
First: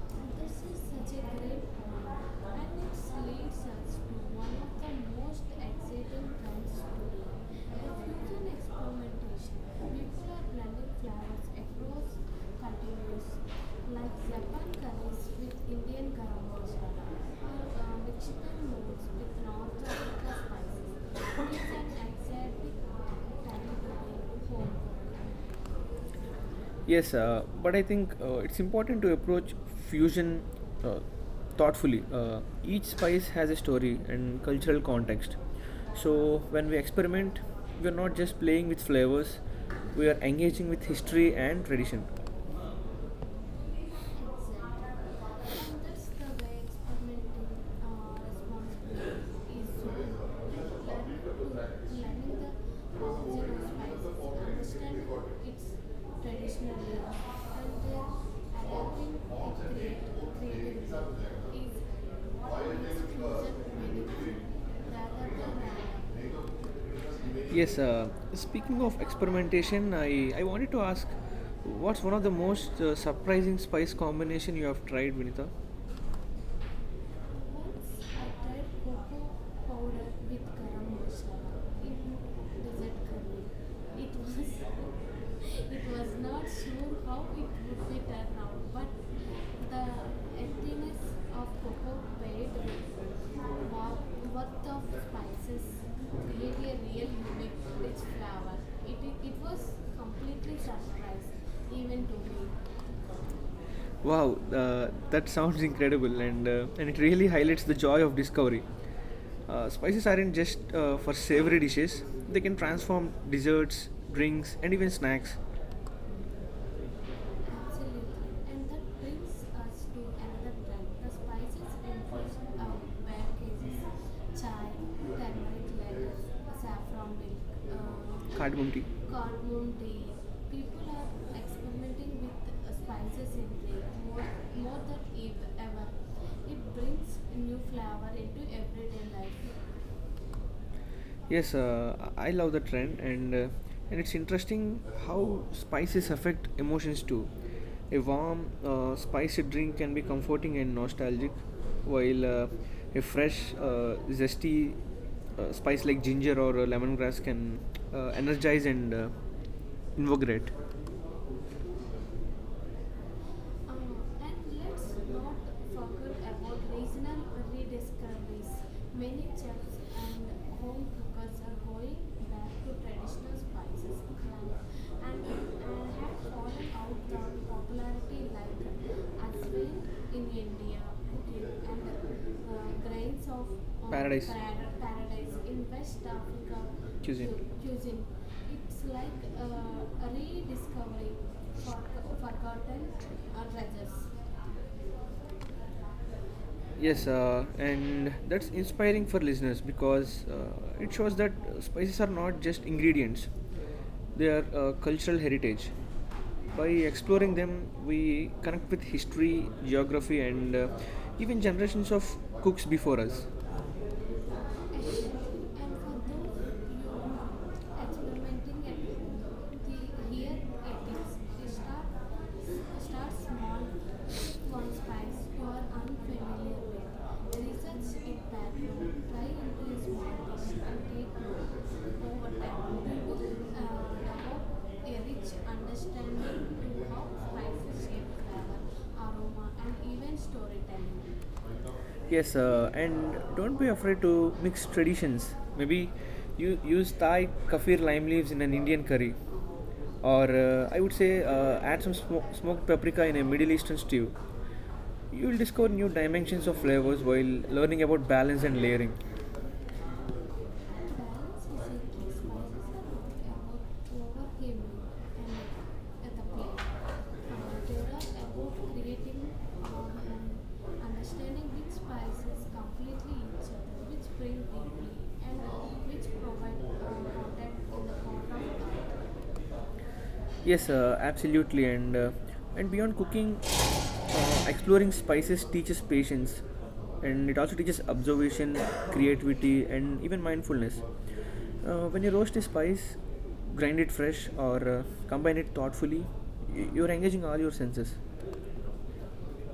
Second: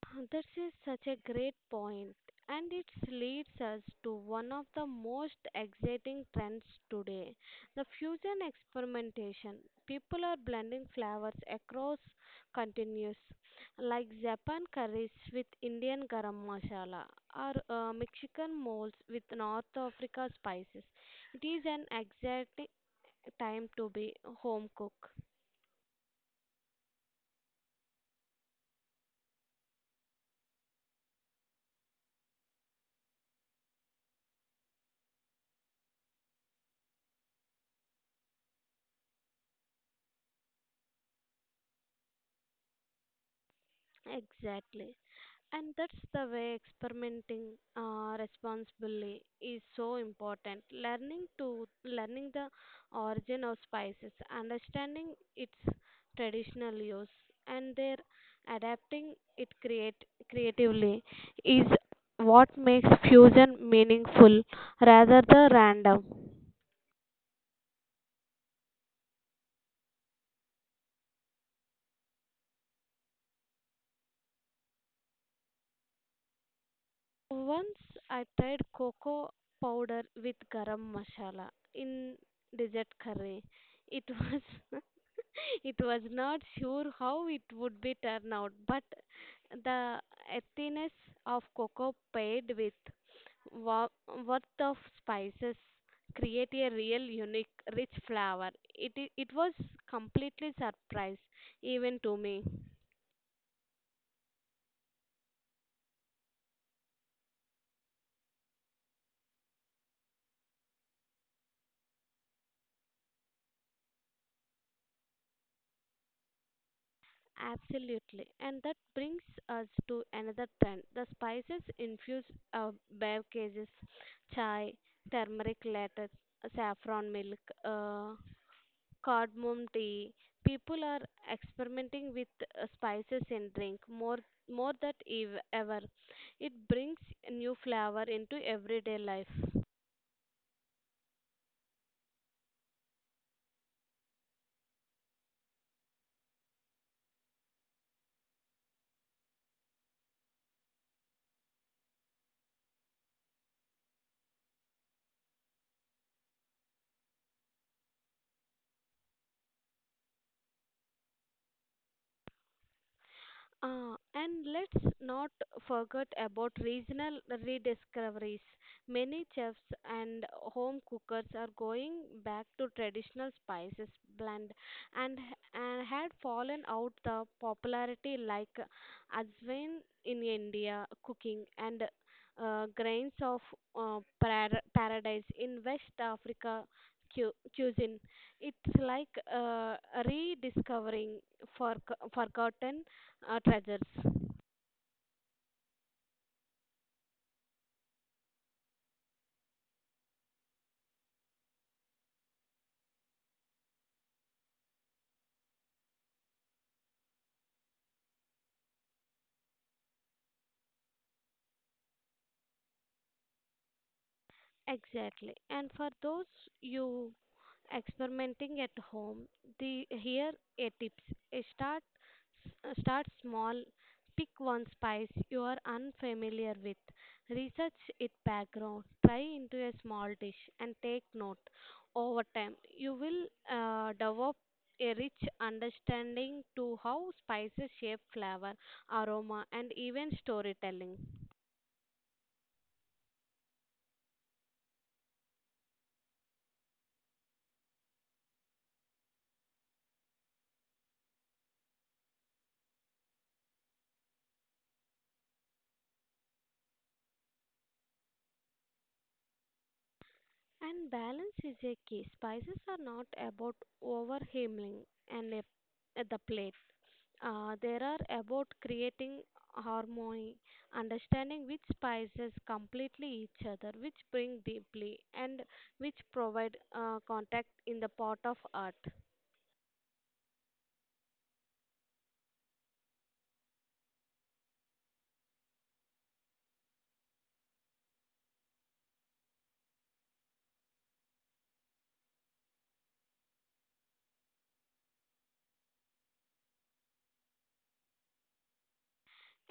That This is is such a such a great great point, point, and and it it leads leads us us to to one one of of the the most most exciting exciting trends trends today, today the the fusion fusion experimentation. experimentation. People People are are blending blending flavors flavors across across continues, continents, like like Japan Japan curries curries with with Indian Indian garam garam masala, masala, or or Mexican Mexican moles noodles with with North North Africa America spices. spices. It is It's an an exciting exciting time time to to be be home home. cook. Yes, but I think it's important to approach fusion uh, thoughtfully. Each spice has a story and cultural context. So when we experiment, we are not just playing with flavors, we are engaging with history and tradition. Exactly. And that's the way experimenting responsibly is so important. Learning the origin of spices, understanding its traditional use, and their adapting it create creatively is what makes fusion meaningful rather than random. Yes, speaking of experimentation, I wanted to ask what's one of the most surprising spice combination you have tried, Vinita? Once I tried cocoa powder with garam masala in dessert curry. It was [laughs] it was not sure how it would be turned out, but the earthiness of cocoa paired with wa- worth of spices create a real unique rich flavor. It was completely surprise even to me. Wow, that sounds incredible, and it really highlights the joy of discovery. Spices aren't just for savory dishes; they can transform desserts, drinks, and even snacks. Absolutely. And that brings us to another trend, the spices infused uh, beverages, chai, turmeric lettuce, saffron milk, uh, cardamom tea cardboard cardamom tape, tea. People are experimenting experimenting with with a spices in drink more more more it than ever. It brings brings new new flavor flavor into to everyday everything. life. Yes, I love the trend, and it's interesting how spices affect emotions too. A warm, spicy drink can be comforting and nostalgic, while a fresh, zesty spice like ginger or lemongrass can energize and invigorate. Uh, and And let's let's not not forget forget about about regional regional rediscoveries. rediscoveries. Many Many chefs chefs and and home home cookers cookers are are going going back back to to traditional traditional spices spices clan blend, and, and and had have fallen fallen out out the of popularity popularity like like as ajwain well in in India India cooking, and, and and uh, grains grains of of Paradise. Paradise Paradise in in West West Africa Africa Cuisine. cuisine. Cuisine. It's It's like like uh, a rediscovery rediscovering for for- forgotten forgotten treasures. treasures. Yes, and that's inspiring for listeners because it shows that spices are not just ingredients, they are cultural heritage. By exploring them, we connect with history, geography, and even generations of cooks before us. And, for Exactly. And for those those you experimenting at home, you the experimenting at the here here a at tips. A this, start start start small small. Pick to one on spice spice you are unfamiliar unfamiliar with. with. In Apple, Research its background. Try fly into a into small a dish and and take take note. notes Over over time, time. you will People have develop a a rich rich understanding understanding to to how how spices spices shape shape flavor, flavor on aroma, and even storytelling. entertainment. Yes, and don't be afraid to mix traditions. Maybe you use Thai kaffir lime leaves in an Indian curry, or I would say add some smoked paprika in a Middle Eastern stew. You will discover new dimensions of flavors while learning about balance and layering And balance is a key. Spices are not about overwhelming and the plate. They are about creating harmony, understanding which spices services completely completely each each other, other, which which bring bring deeply deeply, and and which which provide provide contact contact in the in form the pot of of art. art. Yes, absolutely, and beyond cooking, exploring spices teaches patience, and it also teaches observation, creativity, and even mindfulness. When you roast a spice, grind it fresh, or combine it thoughtfully, you're engaging all your senses.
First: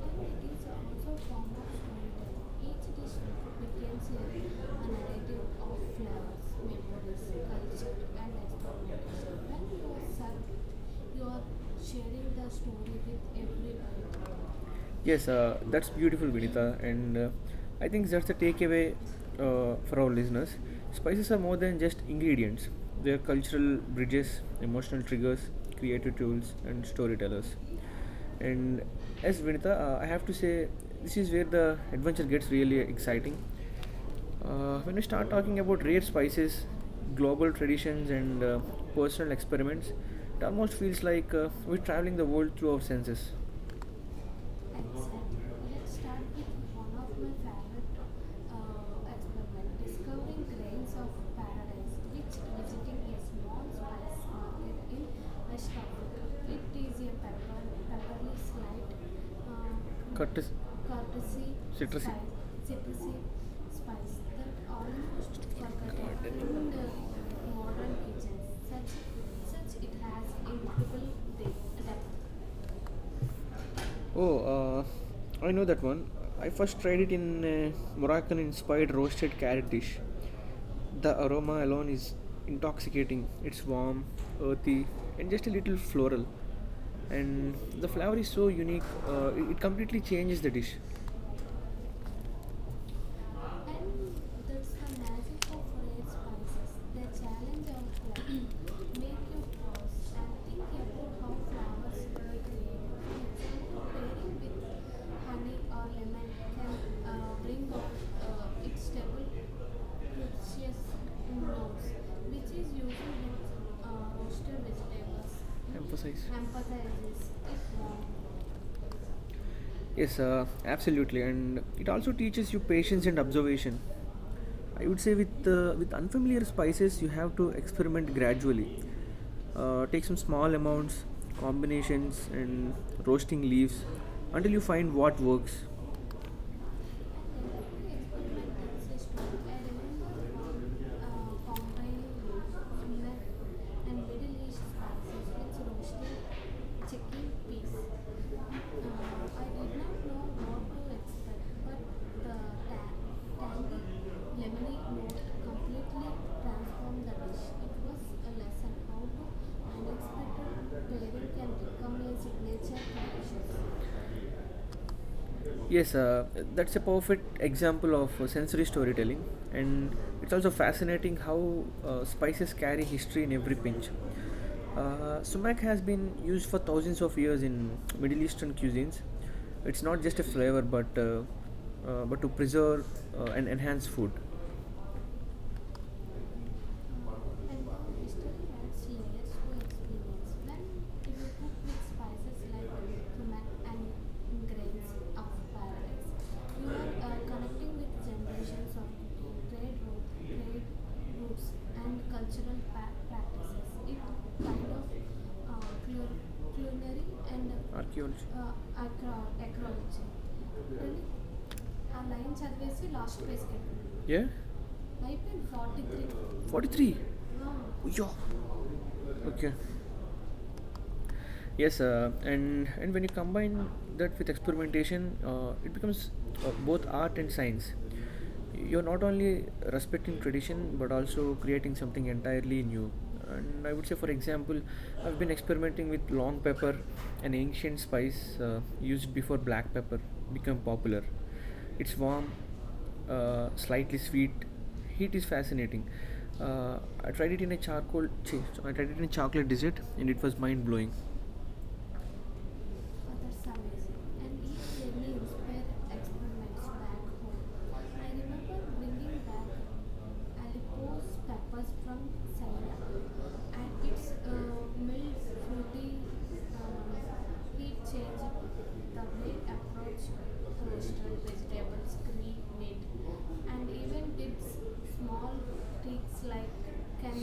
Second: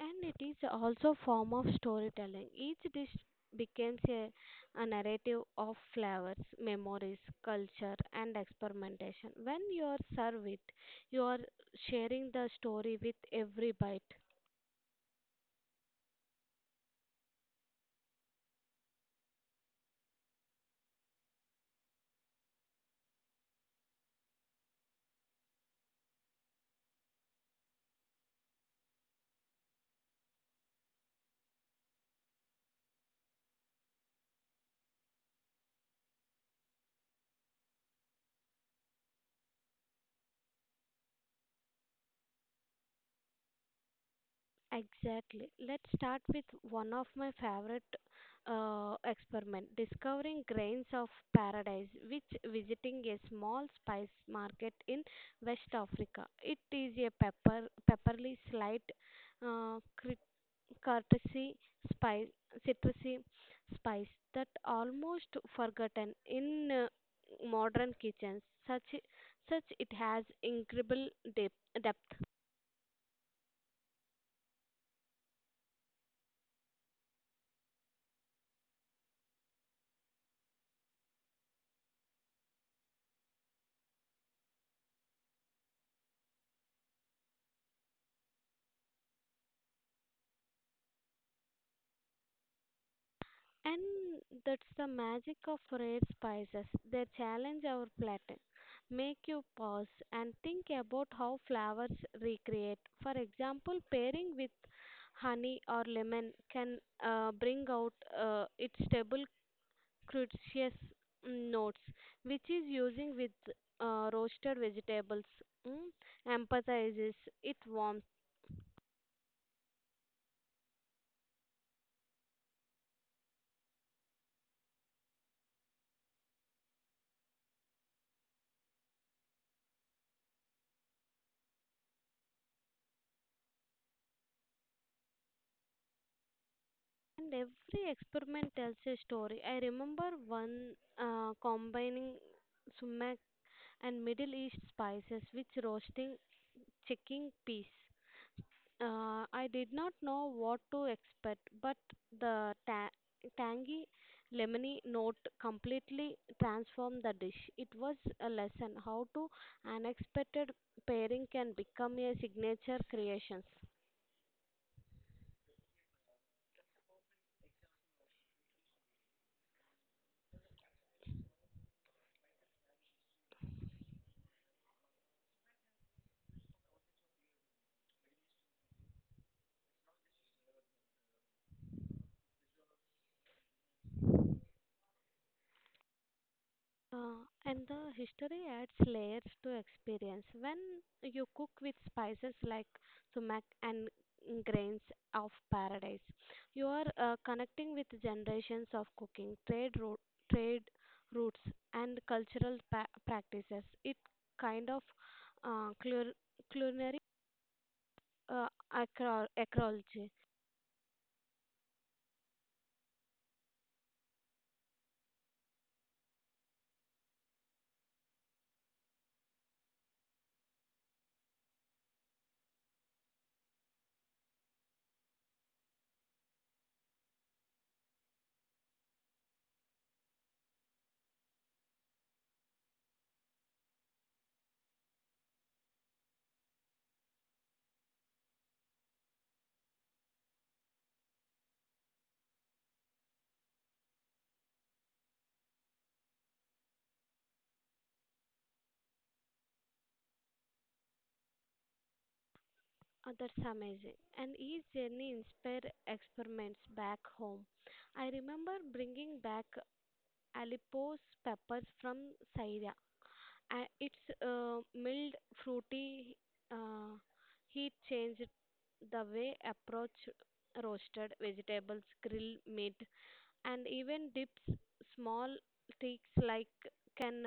And it is are also also a a form form of of storytelling. storytelling. Each Each dish dish becomes becomes a a narrative narrative of of flavors, flavors, memories, memories, culture, culture, and and experimentation. experimentation. When When you you are are served served, it, you you are sharing should the the story. story with every bite. Yes, that's beautiful, Vinita, and I think that's the takeaway for our listeners. Spices are more than just ingredients; they are cultural bridges, emotional triggers, creative tools, and storytellers. And as Vinita, I have to say, this is where the adventure gets really exciting. When we start talking about rare spices, global traditions, and personal experiments, it almost feels like we're traveling the world through our senses. Exactly. Let's start with one of my favorite experiment, discovering grains of paradise, which visiting a small spice market in West Africa. It is a pepperly, slight, uh, cri- Cut is courtesy citrusy. spice, Modern citrusy kitchens, spice that almost forgotten in such modern kitchens. Such, such it it has has incredible depth, in. depth. Oh, I know that one. I first tried it in a Moroccan inspired roasted carrot dish. The aroma alone is intoxicating. It's warm, earthy, and just a little floral. And the flavor is so unique, it completely changes the dish. And that's the magic of rare spices. They challenge our palate, make you pause and think about how flavors recreate. For example, pairing with honey or lemon can bring out its table crucious mm, notes, which is using with roasted vegetables. Mm, Emphasize. emphasizes its warmth. Yes, absolutely, and it also teaches you patience and observation. I would say with unfamiliar spices, you have to experiment gradually. Take some small amounts, combinations, and roasting leaves until you find what works. And every experiment tells a story. I remember one combining sumac and Middle East spices with roasting chicken peas. Uh, I did not know what to expect, but like the ta- tangy Lemony lemony note completely transformed the dish. It completely was somehow transformed the dish. It was unexpected. a lesson how to unexpected pairing Daring can can become become a a signature significant creations. issue. Yes, that's a perfect example of sensory storytelling, and it's also fascinating how spices carry history in every pinch. Sumac has been used for thousands of years in Middle Eastern cuisines. It's not just a flavor, but to preserve and enhance food. Hello, Uh, and the Mr. history Cat adds Seniors layers to who experience. experience When when if you you cook cook with with spices spices like like sumac cumin and and grains grains of of paradise, paradise. You you are are connecting connecting with with generations generations of of people, cooking, trade trade routes, routes, and and cultural cultural practices. practices. It It kind kind of of uh, clu- culinary culinary and archaeology uh, acrology. acrology. Really? ఆ line చదివేసి last పేజ్కి వెళ్ళండి. Yeah. అయిపోయింది forty three. 43. Yo. Okay. Yes, and when you combine that with experimentation, it becomes both art and science. You're not only respecting tradition but also creating something entirely new. And I would say, for example, I've been experimenting with long pepper, an ancient spice used before black pepper became popular. It's warm, slightly sweet. Heat is fascinating. I tried it in a I tried it in a chocolate dessert, and it was mind blowing for That's some amazing. reason, And and he each journey clearly inspired inspired experiments experiments back back home. home. I I remember remember bringing bringing back back Alipos Aleppo's peppers peppers from from Syria. Syria, and Its its mild, mild, fruity fruity uh, uh, heat heat changed changed the the way way approach approach roasted roasted vegetables, vegetables, grilled green meat, meat, and and even even did dips. Small small tricks tweaks like like can can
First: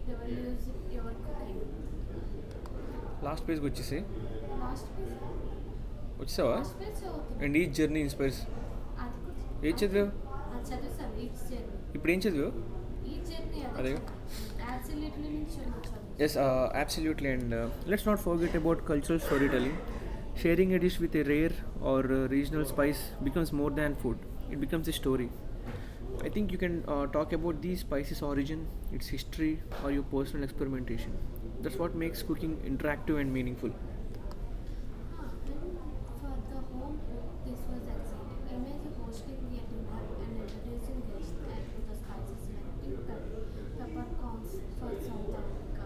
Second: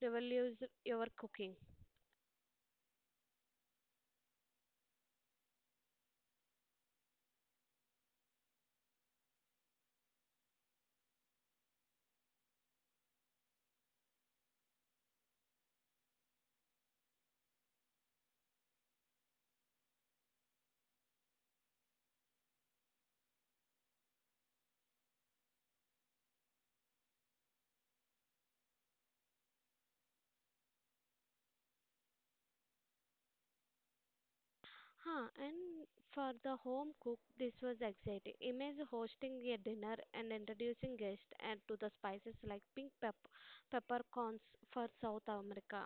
revolutionize your your cooking. cooking. Last పేజ్కి వచ్చేసి Last piece వచ్చావా hospitals చదువుతున్నా and each journey inspires అది కూడా ఏం చదివావు అది చదివేస్తాను ఇప్పుడు ఏం చదివావు అదే. అదే absolutely absolutely and let's not forget about cultural storytelling sharing a dish with a rare or regional spice becomes more than food it becomes a story I think you can talk about these spices origin its history or your personal experimentation that's what makes cooking interactive and meaningful. Ah, Huh, and and for for the the home home cook, group, this this was was exciting. excellent. Imagine Imagine hosting hosting a a dinner dinner and and introducing introducing guests guests and and to to the the spices spices like like pepper, peppercorns peppercorns for for South South America, Africa,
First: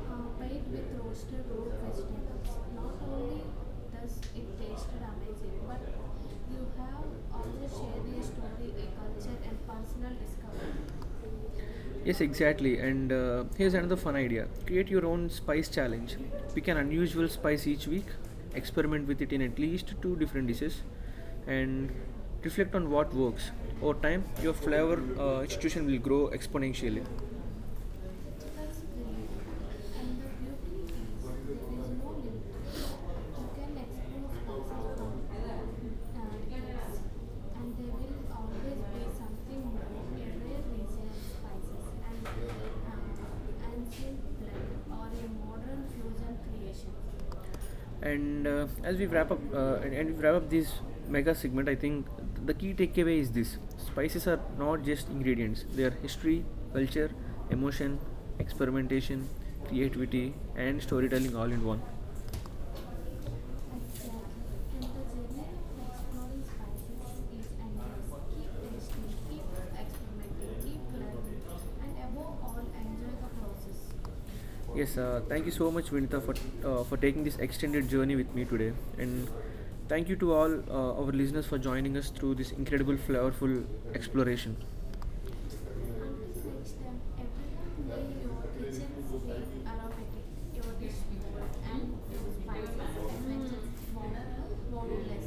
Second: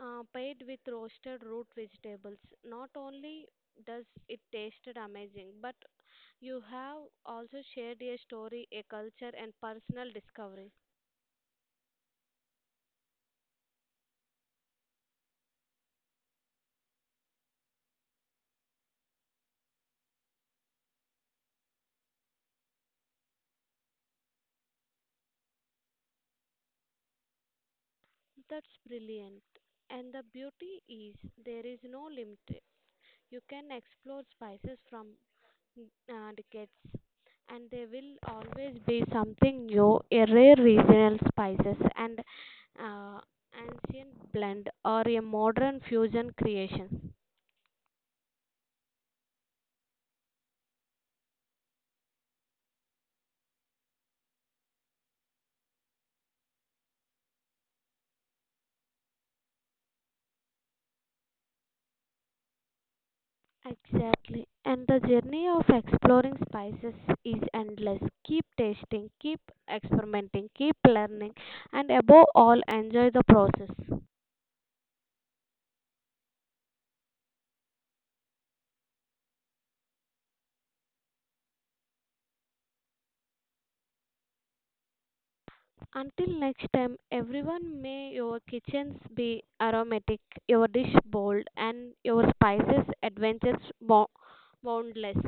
paired paired with with roasted roasted root root vegetables. vegetables. Not Not only only does does it it tasted tasted amazing, amazing, but but you you have have also also shared shared a your story, story, a a culture, culture, and and personal personal discovery. discovery. Yes, exactly. And here's another fun idea create your own spice challenge. Pick an unusual spice each week, experiment with it in at least two different dishes, and reflect on what works. Over time, your flavor institution will grow exponentially. That's brilliant. And the beauty is there is no limit. No. You can explore spices from uh, decades, and there will always be something new, a rare regional spices and uh, uh, ancient blend or a modern fusion creation. And as we wrap up this mega segment, I think the key takeaway is this: spices are not just ingredients; they are history, culture, emotion, experimentation, creativity, and storytelling all in one. Exactly, and the journey of exploring spices is endless. Keep tasting, keep experimenting, keep learning, and above all, enjoy the process. Yes, thank you so much, Vinita, for taking this extended journey with me today, and thank you to all our listeners for joining us through this incredible, flavorful exploration. Until next time, everyone, may your kitchens be aromatic, your dish bold, and your spices adventures boundless.